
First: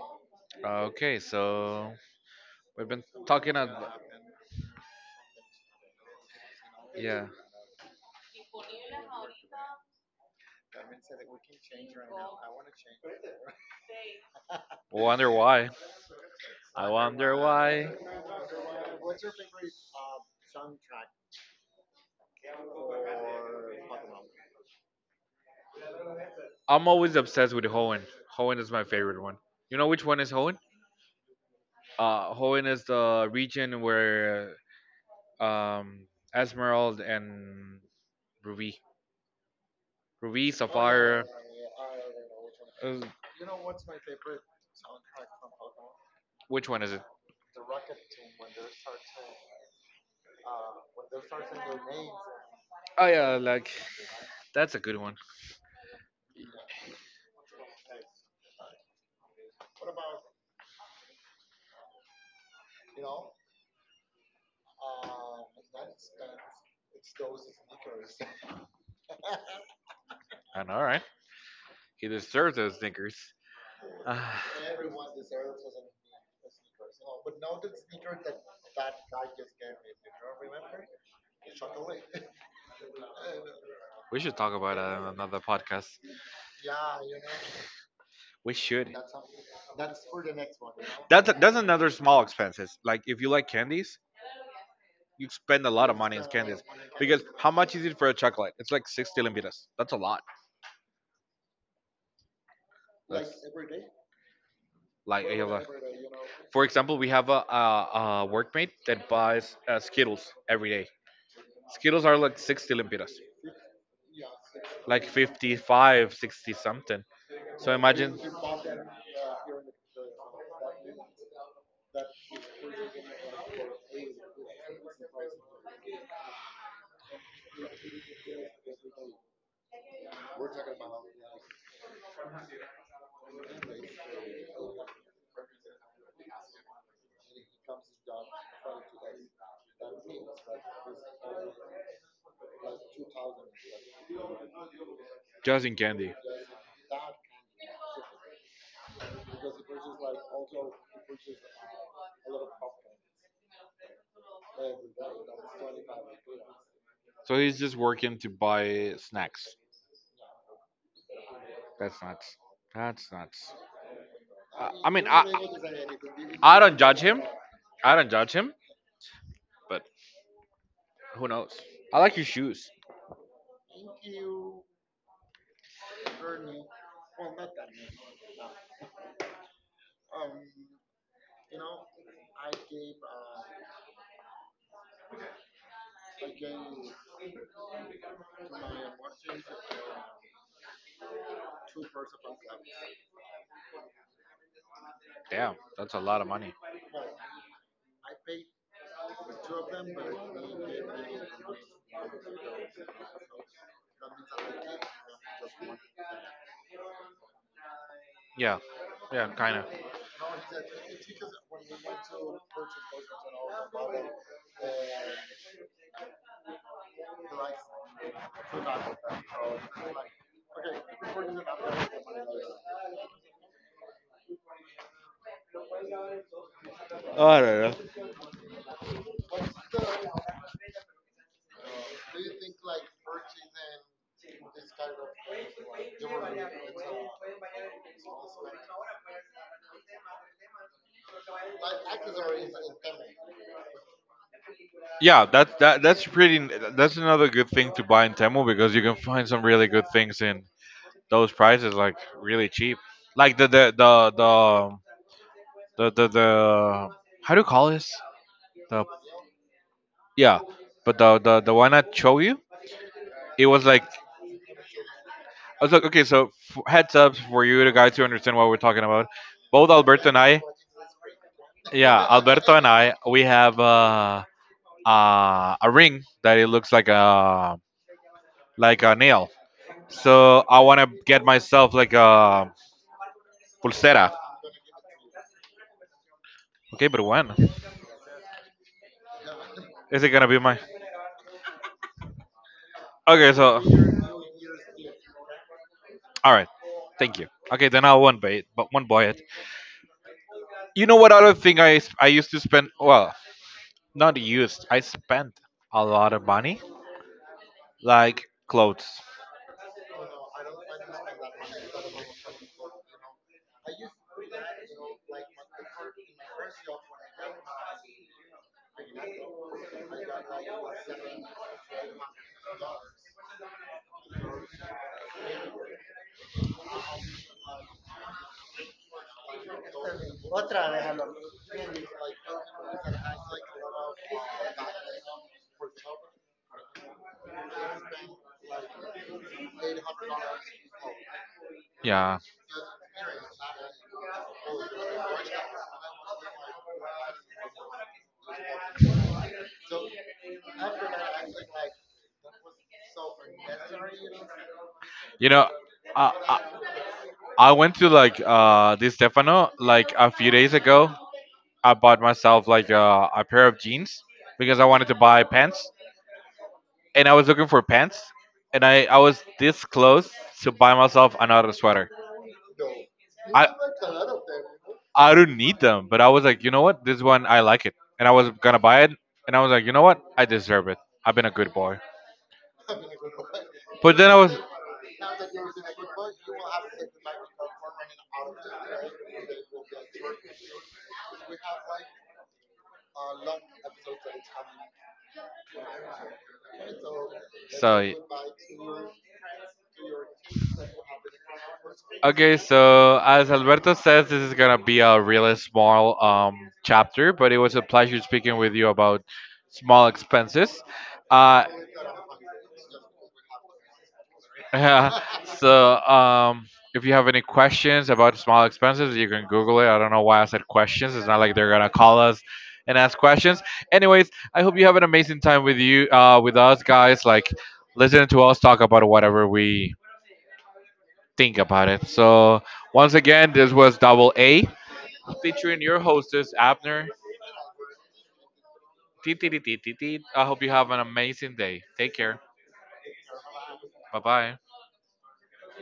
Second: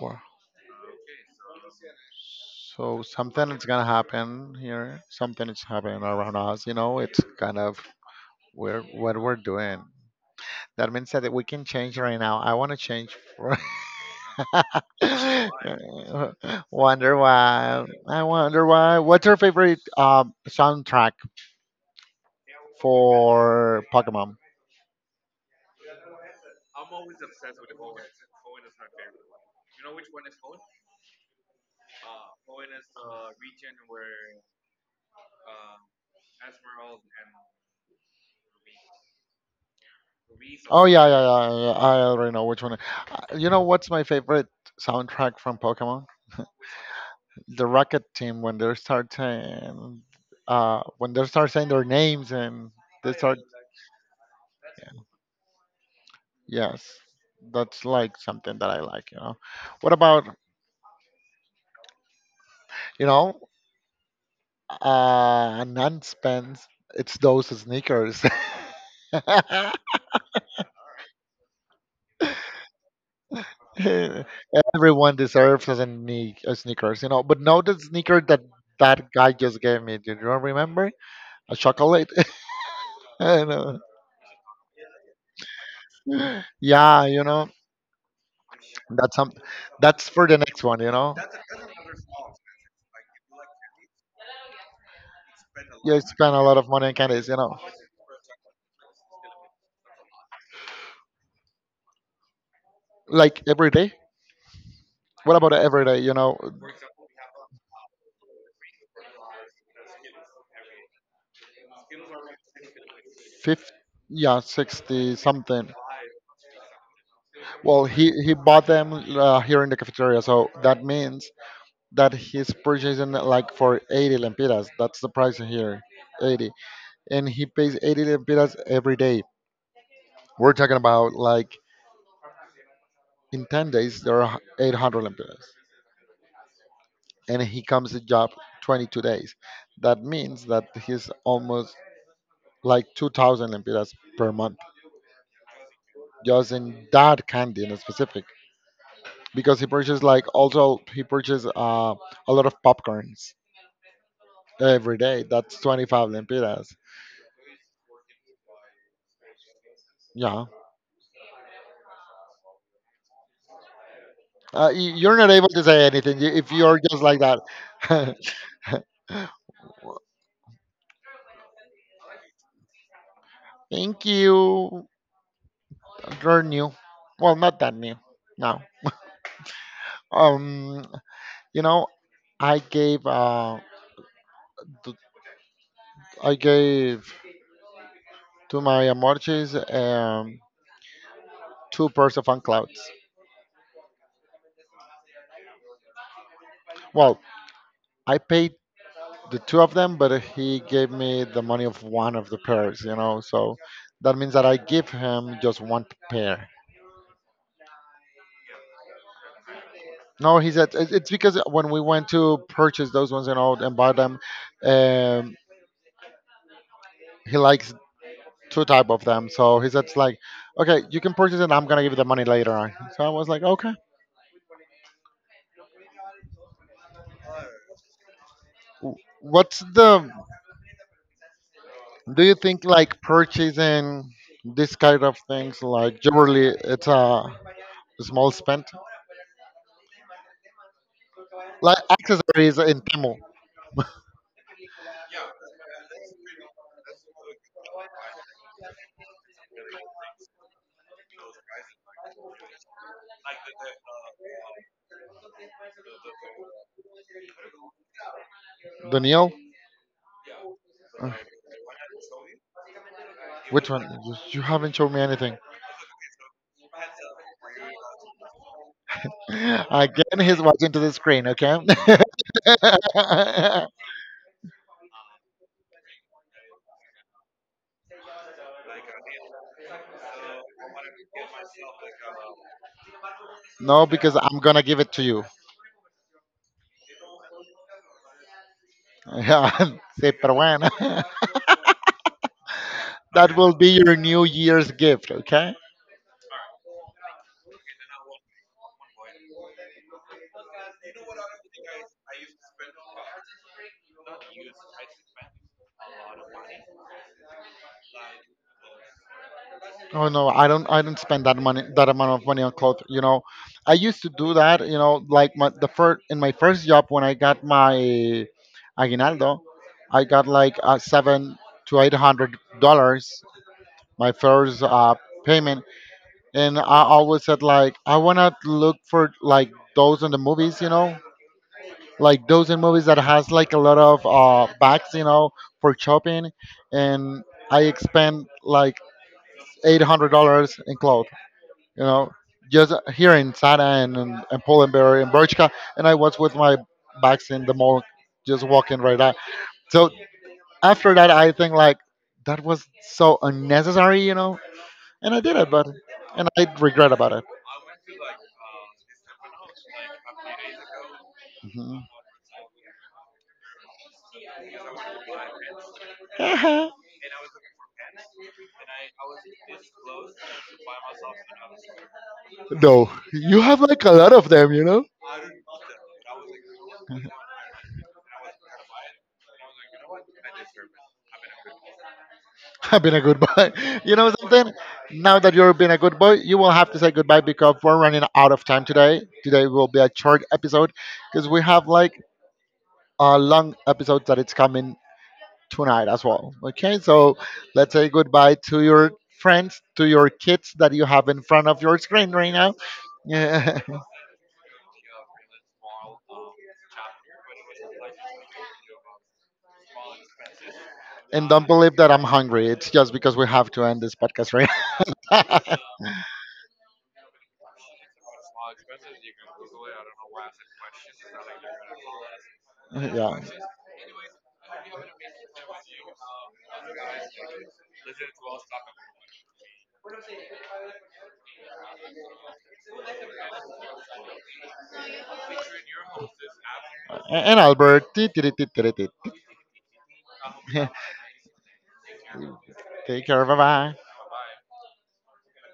Speaker 1: wha-
Speaker 2: Okay, so we've
Speaker 1: So
Speaker 2: been
Speaker 1: something
Speaker 2: talking
Speaker 1: is gonna
Speaker 2: about.
Speaker 1: happen here. Something is happening around us. You know, it's
Speaker 2: Yeah.
Speaker 1: kind of where what we're doing. That means that we can change right now. I want to change for.
Speaker 2: Wonder why? I
Speaker 1: wonder
Speaker 2: wonder
Speaker 1: why.
Speaker 2: why.
Speaker 1: I wonder why. What's your favorite soundtrack for Pokemon?
Speaker 2: I'm always obsessed with Hoenn. Hoenn is my favorite one. You know which one is Hoenn? Hoenn is the region where um Esmeralda and Ruby, Ruby,
Speaker 1: Oh yeah, yeah,
Speaker 2: Sapphire.
Speaker 1: yeah, yeah, yeah. I already know which one.
Speaker 2: Uh,
Speaker 1: You know what's my favorite soundtrack from Pokemon?
Speaker 2: which one is it?
Speaker 1: The Rocket Team when they start saying, when they start saying their names, and
Speaker 2: Oh
Speaker 1: they
Speaker 2: yeah,
Speaker 1: start.
Speaker 2: like that's a good one.
Speaker 1: Yes, that's like something that I like. You know. What about, you know? Nan spends. It's those sneakers.
Speaker 2: And all right. He deserves those sneakers.
Speaker 1: Everyone deserves a sneakers, But no, the sneaker that that guy just gave me. Do you remember? A chocolate. I know.
Speaker 2: We should talk about that in another podcast.
Speaker 1: Yeah.
Speaker 2: We should.
Speaker 1: That's some. That's for the next one.
Speaker 2: That's another small expenses. Like if you like candies, you spend a lot
Speaker 1: Yeah,
Speaker 2: of
Speaker 1: you
Speaker 2: money on
Speaker 1: spend a lot
Speaker 2: candies,
Speaker 1: of money on
Speaker 2: because
Speaker 1: candies, you
Speaker 2: how
Speaker 1: know.
Speaker 2: much is it for a chocolate? It's like 60 lempiras. That's a lot. That's
Speaker 1: Like, every day.
Speaker 2: like
Speaker 1: What
Speaker 2: a
Speaker 1: about
Speaker 2: lot.
Speaker 1: every day?
Speaker 2: For example, we have a workmate that buys Skittles every day. Skittles are like 60 lempiras.
Speaker 1: Fifth, yeah,
Speaker 2: Like
Speaker 1: 60 something.
Speaker 2: 55, 60 something. So
Speaker 1: Well, he
Speaker 2: imagine.
Speaker 1: he bought them here in the cafeteria, so that means that he's purchasing it, like for 80 lempiras. That's the price here, 80, and he pays 80 lempiras every day. We're talking about like in 10 days there are 800 lempiras, and he comes to job 22 days. That means that he's almost like 2,000 lempiras per month
Speaker 2: Just in candy.
Speaker 1: just in that candy in specific. Because he purchased like also he purchased a lot of popcorns every day. That's 25 lempiras.
Speaker 2: So he's just working to buy snacks.
Speaker 1: Yeah.
Speaker 2: That's nuts. That's nuts. I, I mean,
Speaker 1: You're not
Speaker 2: I,
Speaker 1: able to say anything if
Speaker 2: I
Speaker 1: you're
Speaker 2: don't judge
Speaker 1: just like
Speaker 2: him.
Speaker 1: that.
Speaker 2: I don't judge him, but who knows? I like your shoes.
Speaker 1: Thank you. You are new. Well, not that new. No. Um, you know, I gave th- I gave to my amorches two pairs of unclouds.
Speaker 2: Damn, that's a lot of money.
Speaker 1: Well, I paid the two of them, but he gave me the money of one of the pairs, you know. So that means that I give him just one pair.
Speaker 2: Yeah, yeah, kind of.
Speaker 1: No, he said it's because when we went to purchase those ones, and buy them, um, he likes two type of them. So he said it's like, okay, you can purchase it. I'm gonna give you the money later on. So I was like, okay.
Speaker 2: I don't know.
Speaker 1: What's the Do you think like purchasing this kind of things, like, generally it's a small spend? Like accessories in Temu.
Speaker 2: Yeah, that's pretty. That's another good thing to buy in Temu, because you can find some really good things in those prices, like really cheap. Like the, how do you call this? The,
Speaker 1: Daniel,
Speaker 2: yeah, but the one I show you, it was
Speaker 1: which one?
Speaker 2: like
Speaker 1: You
Speaker 2: I
Speaker 1: you haven't shown me anything.
Speaker 2: was like, okay, so heads up for you, the guys who understand what we're talking about. Both Alberto
Speaker 1: Again,
Speaker 2: and
Speaker 1: he's
Speaker 2: I
Speaker 1: watching to the screen, okay?
Speaker 2: yeah, Alberto and I, we have a ring that it looks like a, like a nail. So I want to get myself like a
Speaker 1: No,
Speaker 2: pulsera.
Speaker 1: because I'm gonna give it to you.
Speaker 2: Okay, but when
Speaker 1: Yeah,
Speaker 2: is
Speaker 1: say,
Speaker 2: it gonna
Speaker 1: pero
Speaker 2: be my?
Speaker 1: bueno. That
Speaker 2: Okay,
Speaker 1: will
Speaker 2: so
Speaker 1: be your New Year's gift, okay?
Speaker 2: all right, thank you. Okay, then I'll one buy it, but one buy it. You know what other thing I used to spend? Well, not used. I spent a lot of money, like clothes.
Speaker 1: Oh no, I don't. I don't spend that amount of money on clothes. You know, I used to do that. You know, like my first job when I got my aguinaldo, I got like seven to eight hundred dollars my first payment, and I always said like I wanna look for like those in the movies. You know, like those in movies that has like a lot of bags. You know, for shopping, and I spend like $800 in clothes, you know,
Speaker 2: Yeah.
Speaker 1: just here in Sada and, Polenberry and Berchka, and I was with my bags in the mall, just walking right out. So after that, I think like that was so unnecessary, you know, and I
Speaker 2: You
Speaker 1: did it,
Speaker 2: know,
Speaker 1: but
Speaker 2: I,
Speaker 1: and
Speaker 2: I,
Speaker 1: I regret about it.
Speaker 2: I went to like this Stefano like a few days ago. I
Speaker 1: Mhm.
Speaker 2: bought myself like a pair of jeans, because I wanted to buy pants, and I was looking for pants, and I was this close to buy myself another sweater.
Speaker 1: No, you
Speaker 2: I
Speaker 1: have like a lot of them, you know.
Speaker 2: I don't need them, but I was like, you know what, this one I like it, and I was gonna buy it, and I was like, you know what, I deserve it. I've been a good boy.
Speaker 1: I've been a good boy. You
Speaker 2: But
Speaker 1: know
Speaker 2: then I was.
Speaker 1: something? Now that you've been a good boy, you will have to say goodbye because we're running out of time today. Today will be a short episode because we have like a long episode that it's coming tonight as well. Okay, so let's say
Speaker 2: So,
Speaker 1: goodbye to your friends, to your kids that you have in front of your screen right
Speaker 2: okay,
Speaker 1: now.
Speaker 2: so as
Speaker 1: Yeah.
Speaker 2: Alberto says, this is gonna be a really small chapter, but it was a pleasure speaking with you about small expenses.
Speaker 1: And don't
Speaker 2: Uh,
Speaker 1: believe that I'm hungry. It's just because we have to end this podcast right
Speaker 2: Yeah.
Speaker 1: now.
Speaker 2: So if you have any questions about small expenses, you can Google it. I don't know why I said questions. It's not like they're gonna call us and ask
Speaker 1: Yeah.
Speaker 2: questions. Anyways, I hope you have an amazing time with you, with us guys. Like listening to us talk about whatever we think about it. So once again, this was Double A featuring your hostess Abner.
Speaker 1: And Albert. Ti- ti- ti- ti- ti- ti.
Speaker 2: Teet, teet, teet, teet, teet. I hope you have an amazing day. Take care.
Speaker 1: Take care. Bye bye.
Speaker 2: Bye bye.